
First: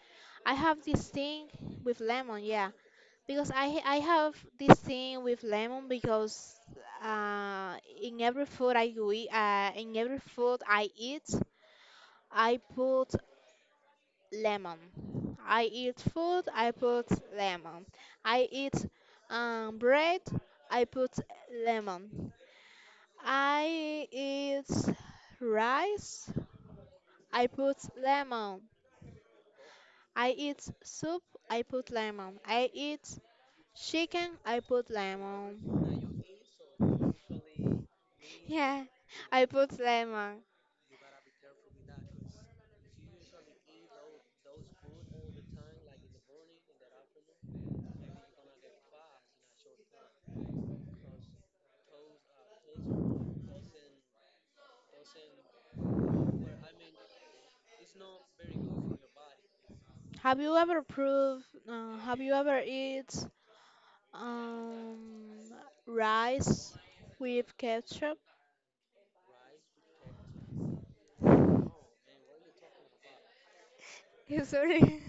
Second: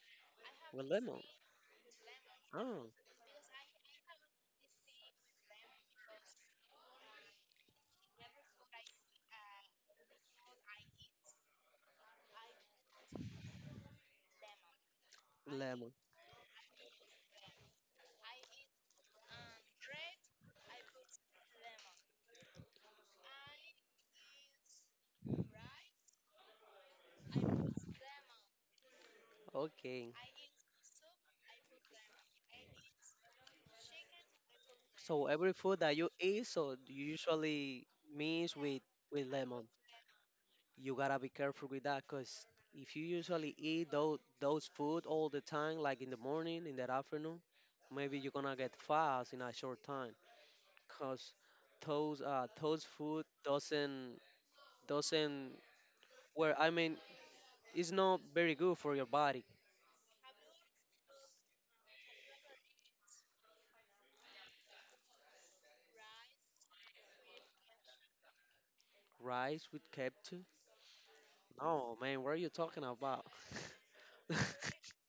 Speaker 2: I have
Speaker 1: with
Speaker 2: this
Speaker 1: lemon.
Speaker 2: thing with lemon. Yeah,
Speaker 1: Oh,
Speaker 2: because I have this thing with lemon because uh, in every food I go eat, in every food I eat, I put lemon. I
Speaker 1: lemon.
Speaker 2: eat food, I put lemon. I eat bread, I put lemon. I eat rice, I put lemon.
Speaker 1: Okay.
Speaker 2: I eat soup, I put lemon. I eat chicken, I put
Speaker 1: So every food
Speaker 2: lemon.
Speaker 1: that you eat, so you usually mix
Speaker 2: Yeah,
Speaker 1: with
Speaker 2: I
Speaker 1: lemon.
Speaker 2: put lemon.
Speaker 1: You gotta be careful with that, cause if you usually eat those food all the time, like in the morning, in the afternoon, maybe you're gonna get fast in a short time, cause those food doesn't doesn't well, I mean it's not very good for your body.
Speaker 2: Have you ever proved? Have you ever eat um, rice with ketchup?
Speaker 1: Rice with capture? No, man, what are you talking about?
Speaker 2: Sorry,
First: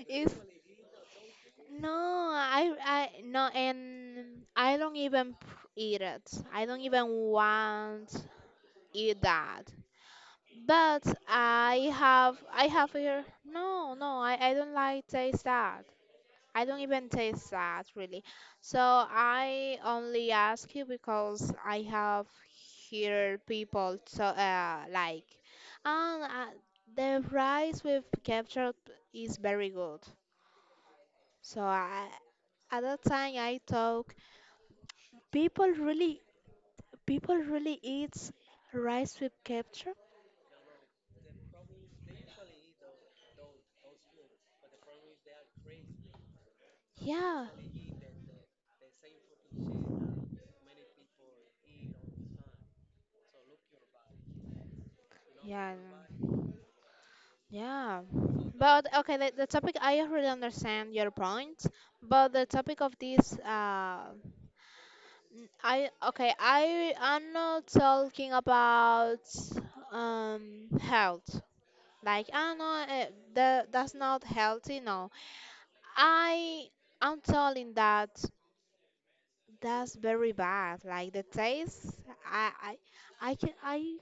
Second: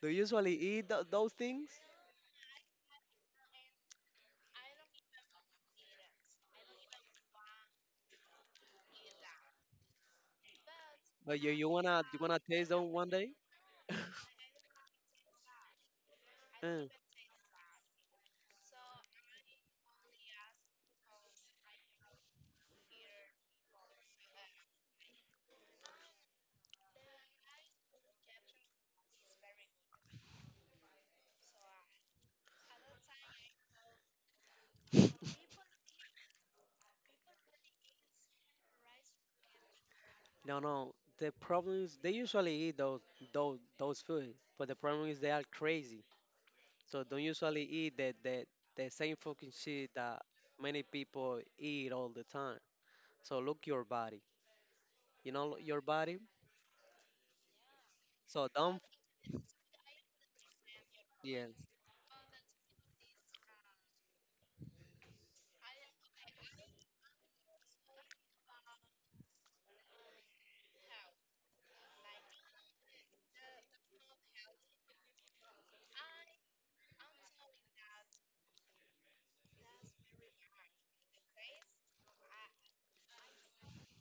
Speaker 1: Do you
Speaker 2: it's
Speaker 1: usually eat those things?
Speaker 2: no. I no, and I don't even eat it. I don't even want eat that. But
Speaker 1: But you, you wanna
Speaker 2: I
Speaker 1: taste them
Speaker 2: have
Speaker 1: one
Speaker 2: here.
Speaker 1: day?
Speaker 2: No, no, I don't like taste that. I don't
Speaker 1: Mm,
Speaker 2: even taste that really. So I only ask you because I have heard people so like and the rice with ketchup is very good. So I, at that time I thought people really people really eat rice with ketchup?
Speaker 1: no, no. The problem is they usually eat those those food, but the problem is they are crazy. So don't
Speaker 2: Yeah.
Speaker 1: usually eat the same fucking shit that many people eat all the time. So look your body. You know
Speaker 2: Yeah.
Speaker 1: your body.
Speaker 2: Yeah,
Speaker 1: So don't
Speaker 2: but okay, the topic I already understand your
Speaker 1: yes.
Speaker 2: point, but the topic of this, I okay, I'm not talking about health. Like I know that that's not healthy. No, I I'm telling that that's very bad. Like the taste, I I I can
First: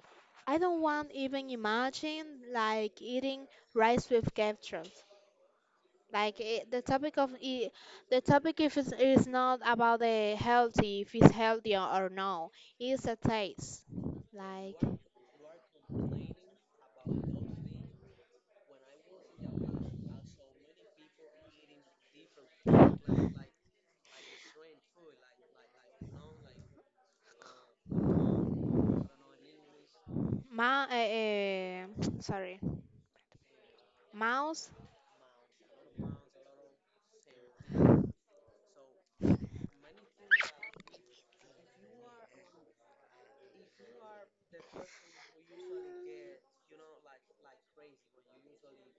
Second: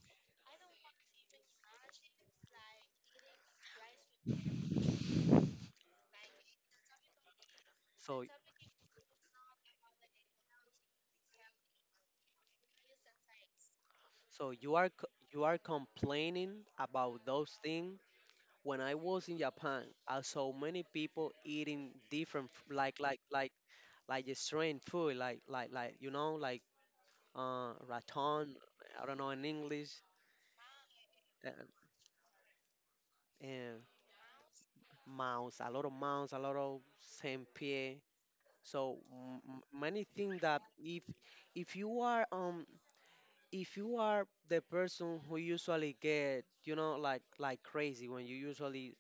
Speaker 2: I don't want even imagine like eating rice with ketchup. Like it, the topic of it, the
Speaker 1: So
Speaker 2: topic if it's, is not about the healthy, if it's healthy or no, it's a taste.
Speaker 1: so
Speaker 2: Like
Speaker 1: you are you are complaining about those things. When I was in Japan, I saw many people eating different like the strange food like you know like raton. I don't know in English
Speaker 2: ma,
Speaker 1: uh,
Speaker 2: sorry,
Speaker 1: and
Speaker 2: mouse.
Speaker 1: mouse, a lot of mouse, a lot of saint pierre. So many things that if you are um if you are the person who usually get, you know, like crazy when you usually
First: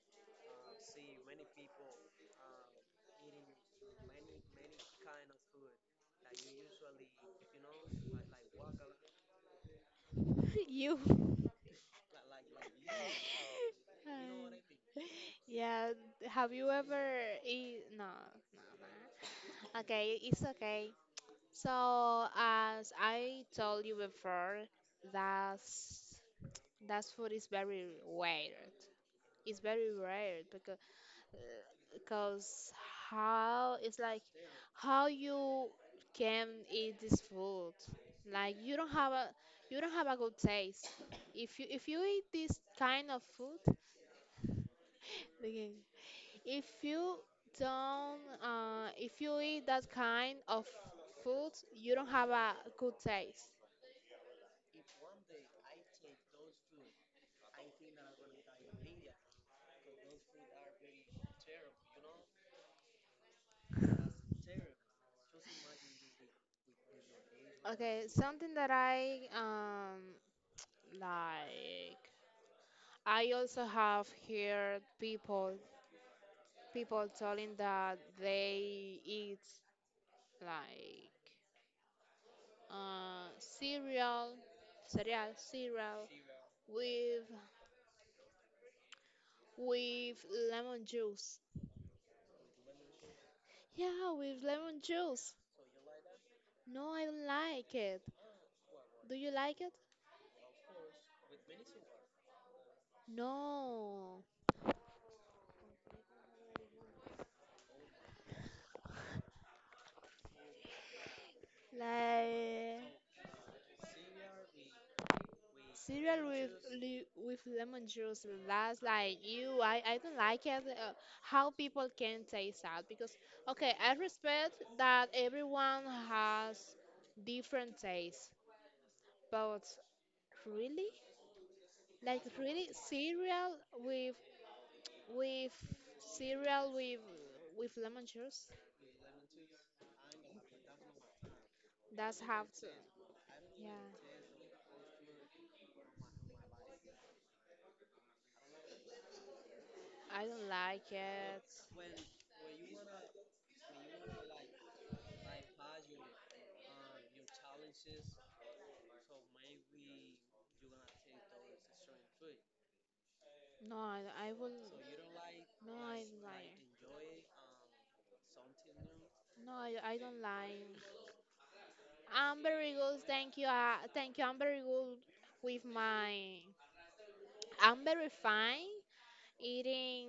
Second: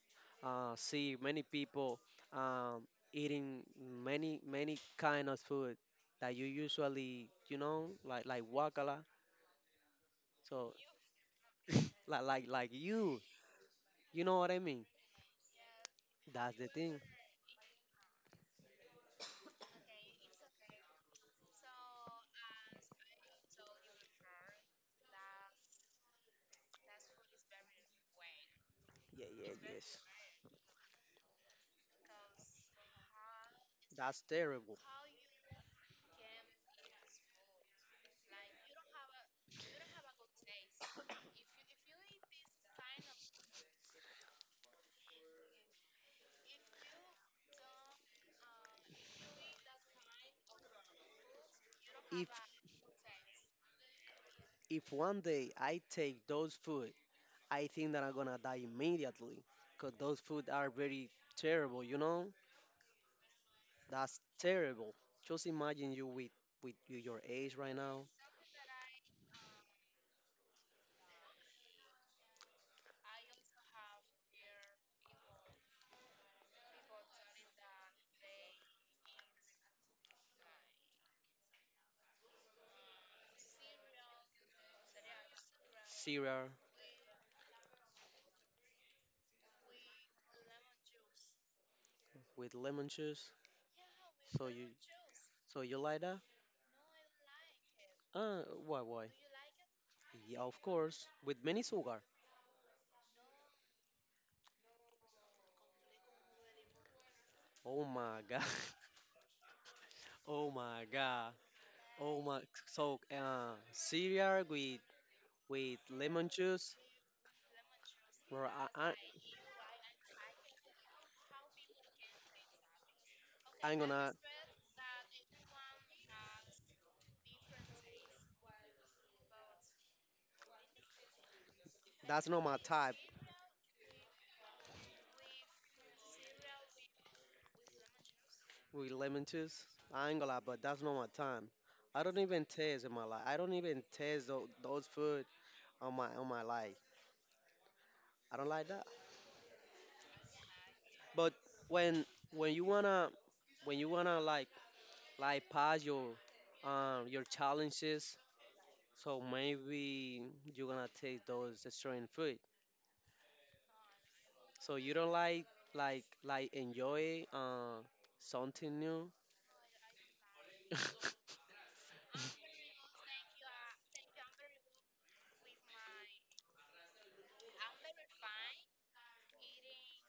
Speaker 1: see many people um, eating many many kind of food that you usually, you know, like wakala. So
Speaker 2: you.
Speaker 1: like you know what I mean?
Speaker 2: Uh, yeah. Have
Speaker 1: That's the
Speaker 2: you
Speaker 1: thing.
Speaker 2: ever eat? No. Okay, it's okay. So as I told you before, that's that food is very weird.
Speaker 1: Yeah, yeah,
Speaker 2: It's very
Speaker 1: yes,
Speaker 2: weird because how it's
Speaker 1: that's
Speaker 2: like
Speaker 1: terrible.
Speaker 2: how you can eat this food, like you don't have a you don't have a good taste if you eat this kind of food, okay, if you don't if you eat that kind of food you don't
Speaker 1: if
Speaker 2: have a good taste.
Speaker 1: if one day I take those food, I think that I'm gonna die immediately because those food are very terrible, you know? That's terrible. Just imagine you with your age right now,
Speaker 2: Okay, something that I like I also have heard people people telling that they eat like cereal, cereal, cereal
Speaker 1: cereal
Speaker 2: with with lemon juice.
Speaker 1: with lemon juice.
Speaker 2: Yeah, with
Speaker 1: So you
Speaker 2: lemon juice.
Speaker 1: so you like that?
Speaker 2: No, I don't like it.
Speaker 1: Why why?
Speaker 2: Do you like it?
Speaker 1: Yeah, of course, with many sugar.
Speaker 2: No.
Speaker 1: Oh my god. Oh my god. Oh my. So
Speaker 2: Like,
Speaker 1: cereal with
Speaker 2: cereal
Speaker 1: lemon
Speaker 2: with
Speaker 1: juice.
Speaker 2: with lemon juice.
Speaker 1: Bro,
Speaker 2: That's like you. I don't like it. How people can taste that because okay,
Speaker 1: I'm
Speaker 2: I
Speaker 1: gonna.
Speaker 2: respect that everyone has different tastes, but really, like
Speaker 1: That's not my
Speaker 2: really,
Speaker 1: type.
Speaker 2: cereal with with cereal with lemon juice.
Speaker 1: With lemon juice. I ain't gonna lie, but that's not my time. I don't
Speaker 2: That's
Speaker 1: even
Speaker 2: how.
Speaker 1: taste in my life. I don't
Speaker 2: Yeah,
Speaker 1: even taste those food on my life. I don't like that.
Speaker 2: I don't like
Speaker 1: But
Speaker 2: it.
Speaker 1: when when you wanna when you wanna like pass your challenges, so maybe you're gonna taste those strange food.
Speaker 2: No, I will.
Speaker 1: So you don't
Speaker 2: No, I don't
Speaker 1: like
Speaker 2: like.
Speaker 1: enjoy something new.
Speaker 2: No, I don't like. I'm very good, thank you. Thank you. I'm very good with my. I'm very fine eating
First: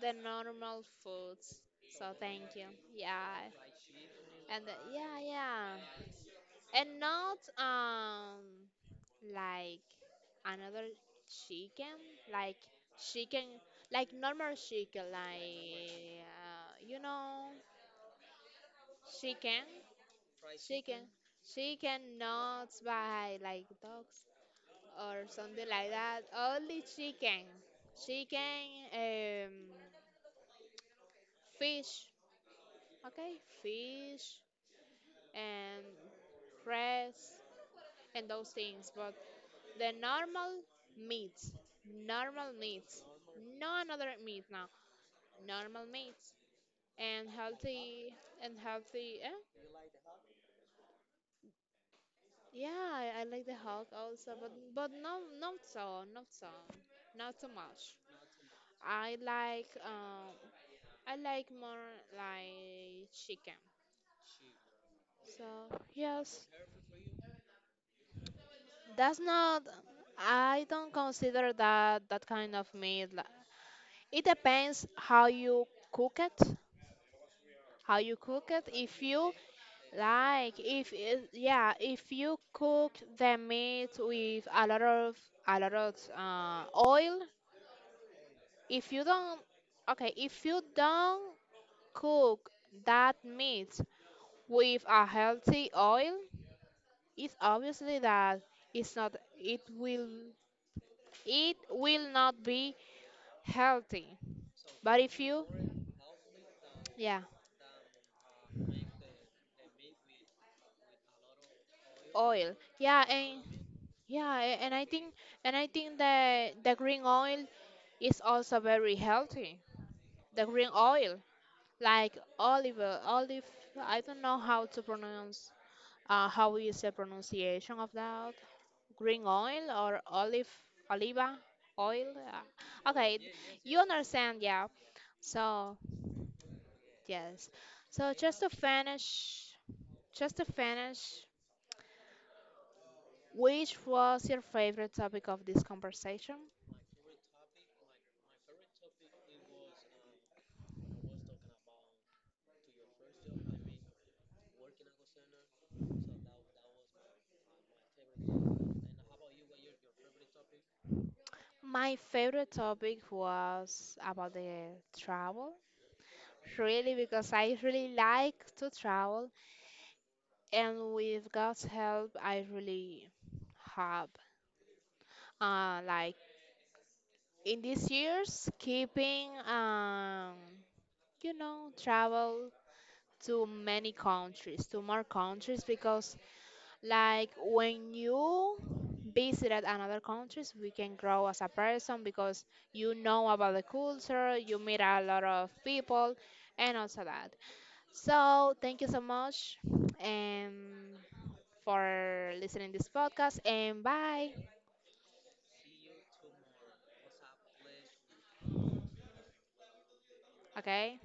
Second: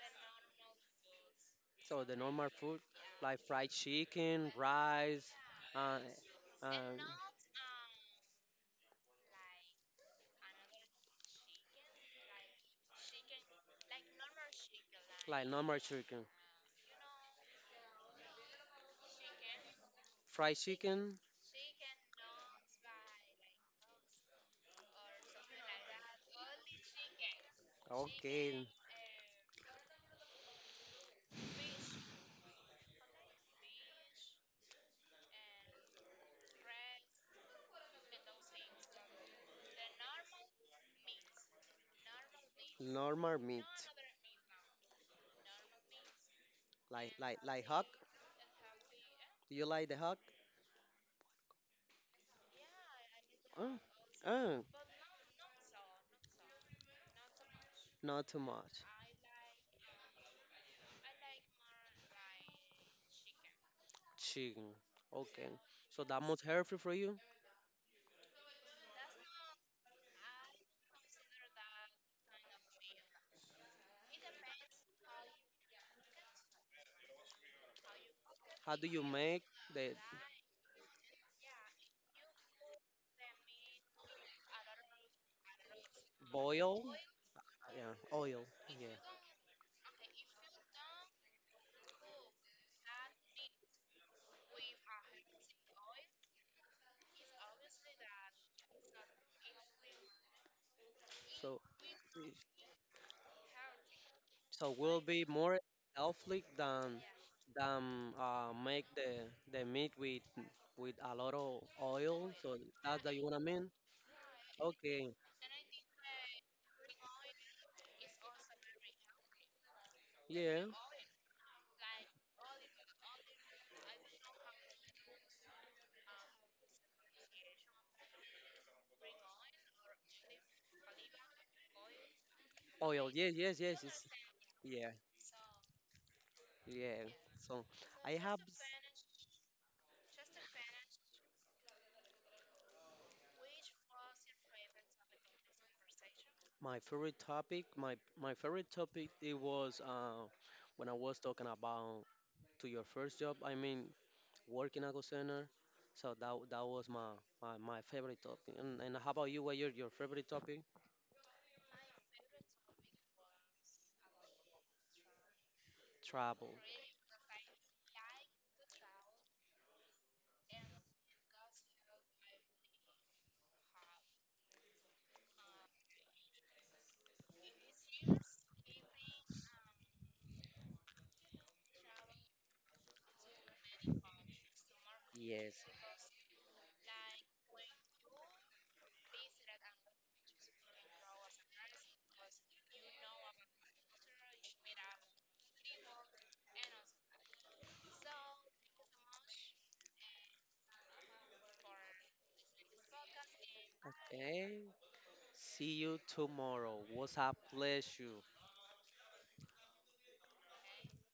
Speaker 2: the normal foods.
Speaker 1: So
Speaker 2: So
Speaker 1: the normal
Speaker 2: thank you.
Speaker 1: food like
Speaker 2: Yeah.
Speaker 1: fried chicken,
Speaker 2: And yeah,
Speaker 1: rice,
Speaker 2: yeah.
Speaker 1: uh, uh,
Speaker 2: And not like another chicken, like chicken, like normal chicken,
Speaker 1: like normal
Speaker 2: like
Speaker 1: chicken,
Speaker 2: you know, chicken,
Speaker 1: fried
Speaker 2: chicken,
Speaker 1: chicken.
Speaker 2: chicken, not by like dogs. Or something like that. Only chicken, chicken,
Speaker 1: Okay,
Speaker 2: fish, okay, fish and rice and those things. But the meat, normal meat,
Speaker 1: normal meat.
Speaker 2: no another meat now. Normal meat
Speaker 1: Like
Speaker 2: and
Speaker 1: hog.
Speaker 2: healthy and healthy. Eh?
Speaker 1: Do you like the hog?
Speaker 2: Yeah, I like the
Speaker 1: Uh,
Speaker 2: Hulk also,
Speaker 1: uh,
Speaker 2: but no, not so, not so, not so much.
Speaker 1: Not too much.
Speaker 2: I like um I like more like chicken.
Speaker 1: Chicken.
Speaker 2: So
Speaker 1: Okay. So that most
Speaker 2: yes,
Speaker 1: healthy for you.
Speaker 2: that's not. I don't consider that that kind of meat. Li- it depends how you cook it. How you cook it.
Speaker 1: How do
Speaker 2: If
Speaker 1: you
Speaker 2: you
Speaker 1: make the
Speaker 2: like, if it, yeah, if you cook the meat with a lot of
Speaker 1: boil?
Speaker 2: oil.
Speaker 1: Yeah, oil. Yeah.
Speaker 2: If you don't, okay, if you don't cook that meat with a healthy oil, it's obviously that it's not it will it
Speaker 1: So,
Speaker 2: will not be healthy.
Speaker 1: so
Speaker 2: But
Speaker 1: we'll
Speaker 2: if
Speaker 1: be
Speaker 2: you
Speaker 1: more healthy
Speaker 2: yeah,
Speaker 1: than make the meat with a lot of oil.
Speaker 2: oil.
Speaker 1: So that's
Speaker 2: Yeah,
Speaker 1: that you wanna
Speaker 2: and
Speaker 1: mean?
Speaker 2: yeah, and I think
Speaker 1: Okay.
Speaker 2: that the green oil is also very healthy. The
Speaker 1: Yeah.
Speaker 2: green oil, like olive I don't know how to pronounce how is the pronunciation of that? Green oil or olive oliva oil?
Speaker 1: Oil.
Speaker 2: Okay,
Speaker 1: Yes. Yes.
Speaker 2: you
Speaker 1: Yes. It's,
Speaker 2: understand, yeah.
Speaker 1: yeah.
Speaker 2: So
Speaker 1: Yeah.
Speaker 2: yes.
Speaker 1: So
Speaker 2: So
Speaker 1: I have s-
Speaker 2: just to finish, which was your favorite topic of this conversation?
Speaker 1: my favorite topic. My favorite topic it was when I was talking about to your first job. I mean working at a center. So that that was my favorite topic. And how about you? What your favorite topic?
Speaker 2: My favorite topic was about the travel,
Speaker 1: Trouble.
Speaker 2: really, because I really like to travel, and with God's help, I really have, like in these years, keeping, you know, travel to many countries, to more
Speaker 1: Yes.
Speaker 2: countries, because like when you visit at another countries we can grow as a person because you know about the culture, you meet a lot of people and also that. So thank you so much and for listening this podcast and bye.
Speaker 1: Okay. See you tomorrow. Was a pleasure.
Speaker 2: Okay.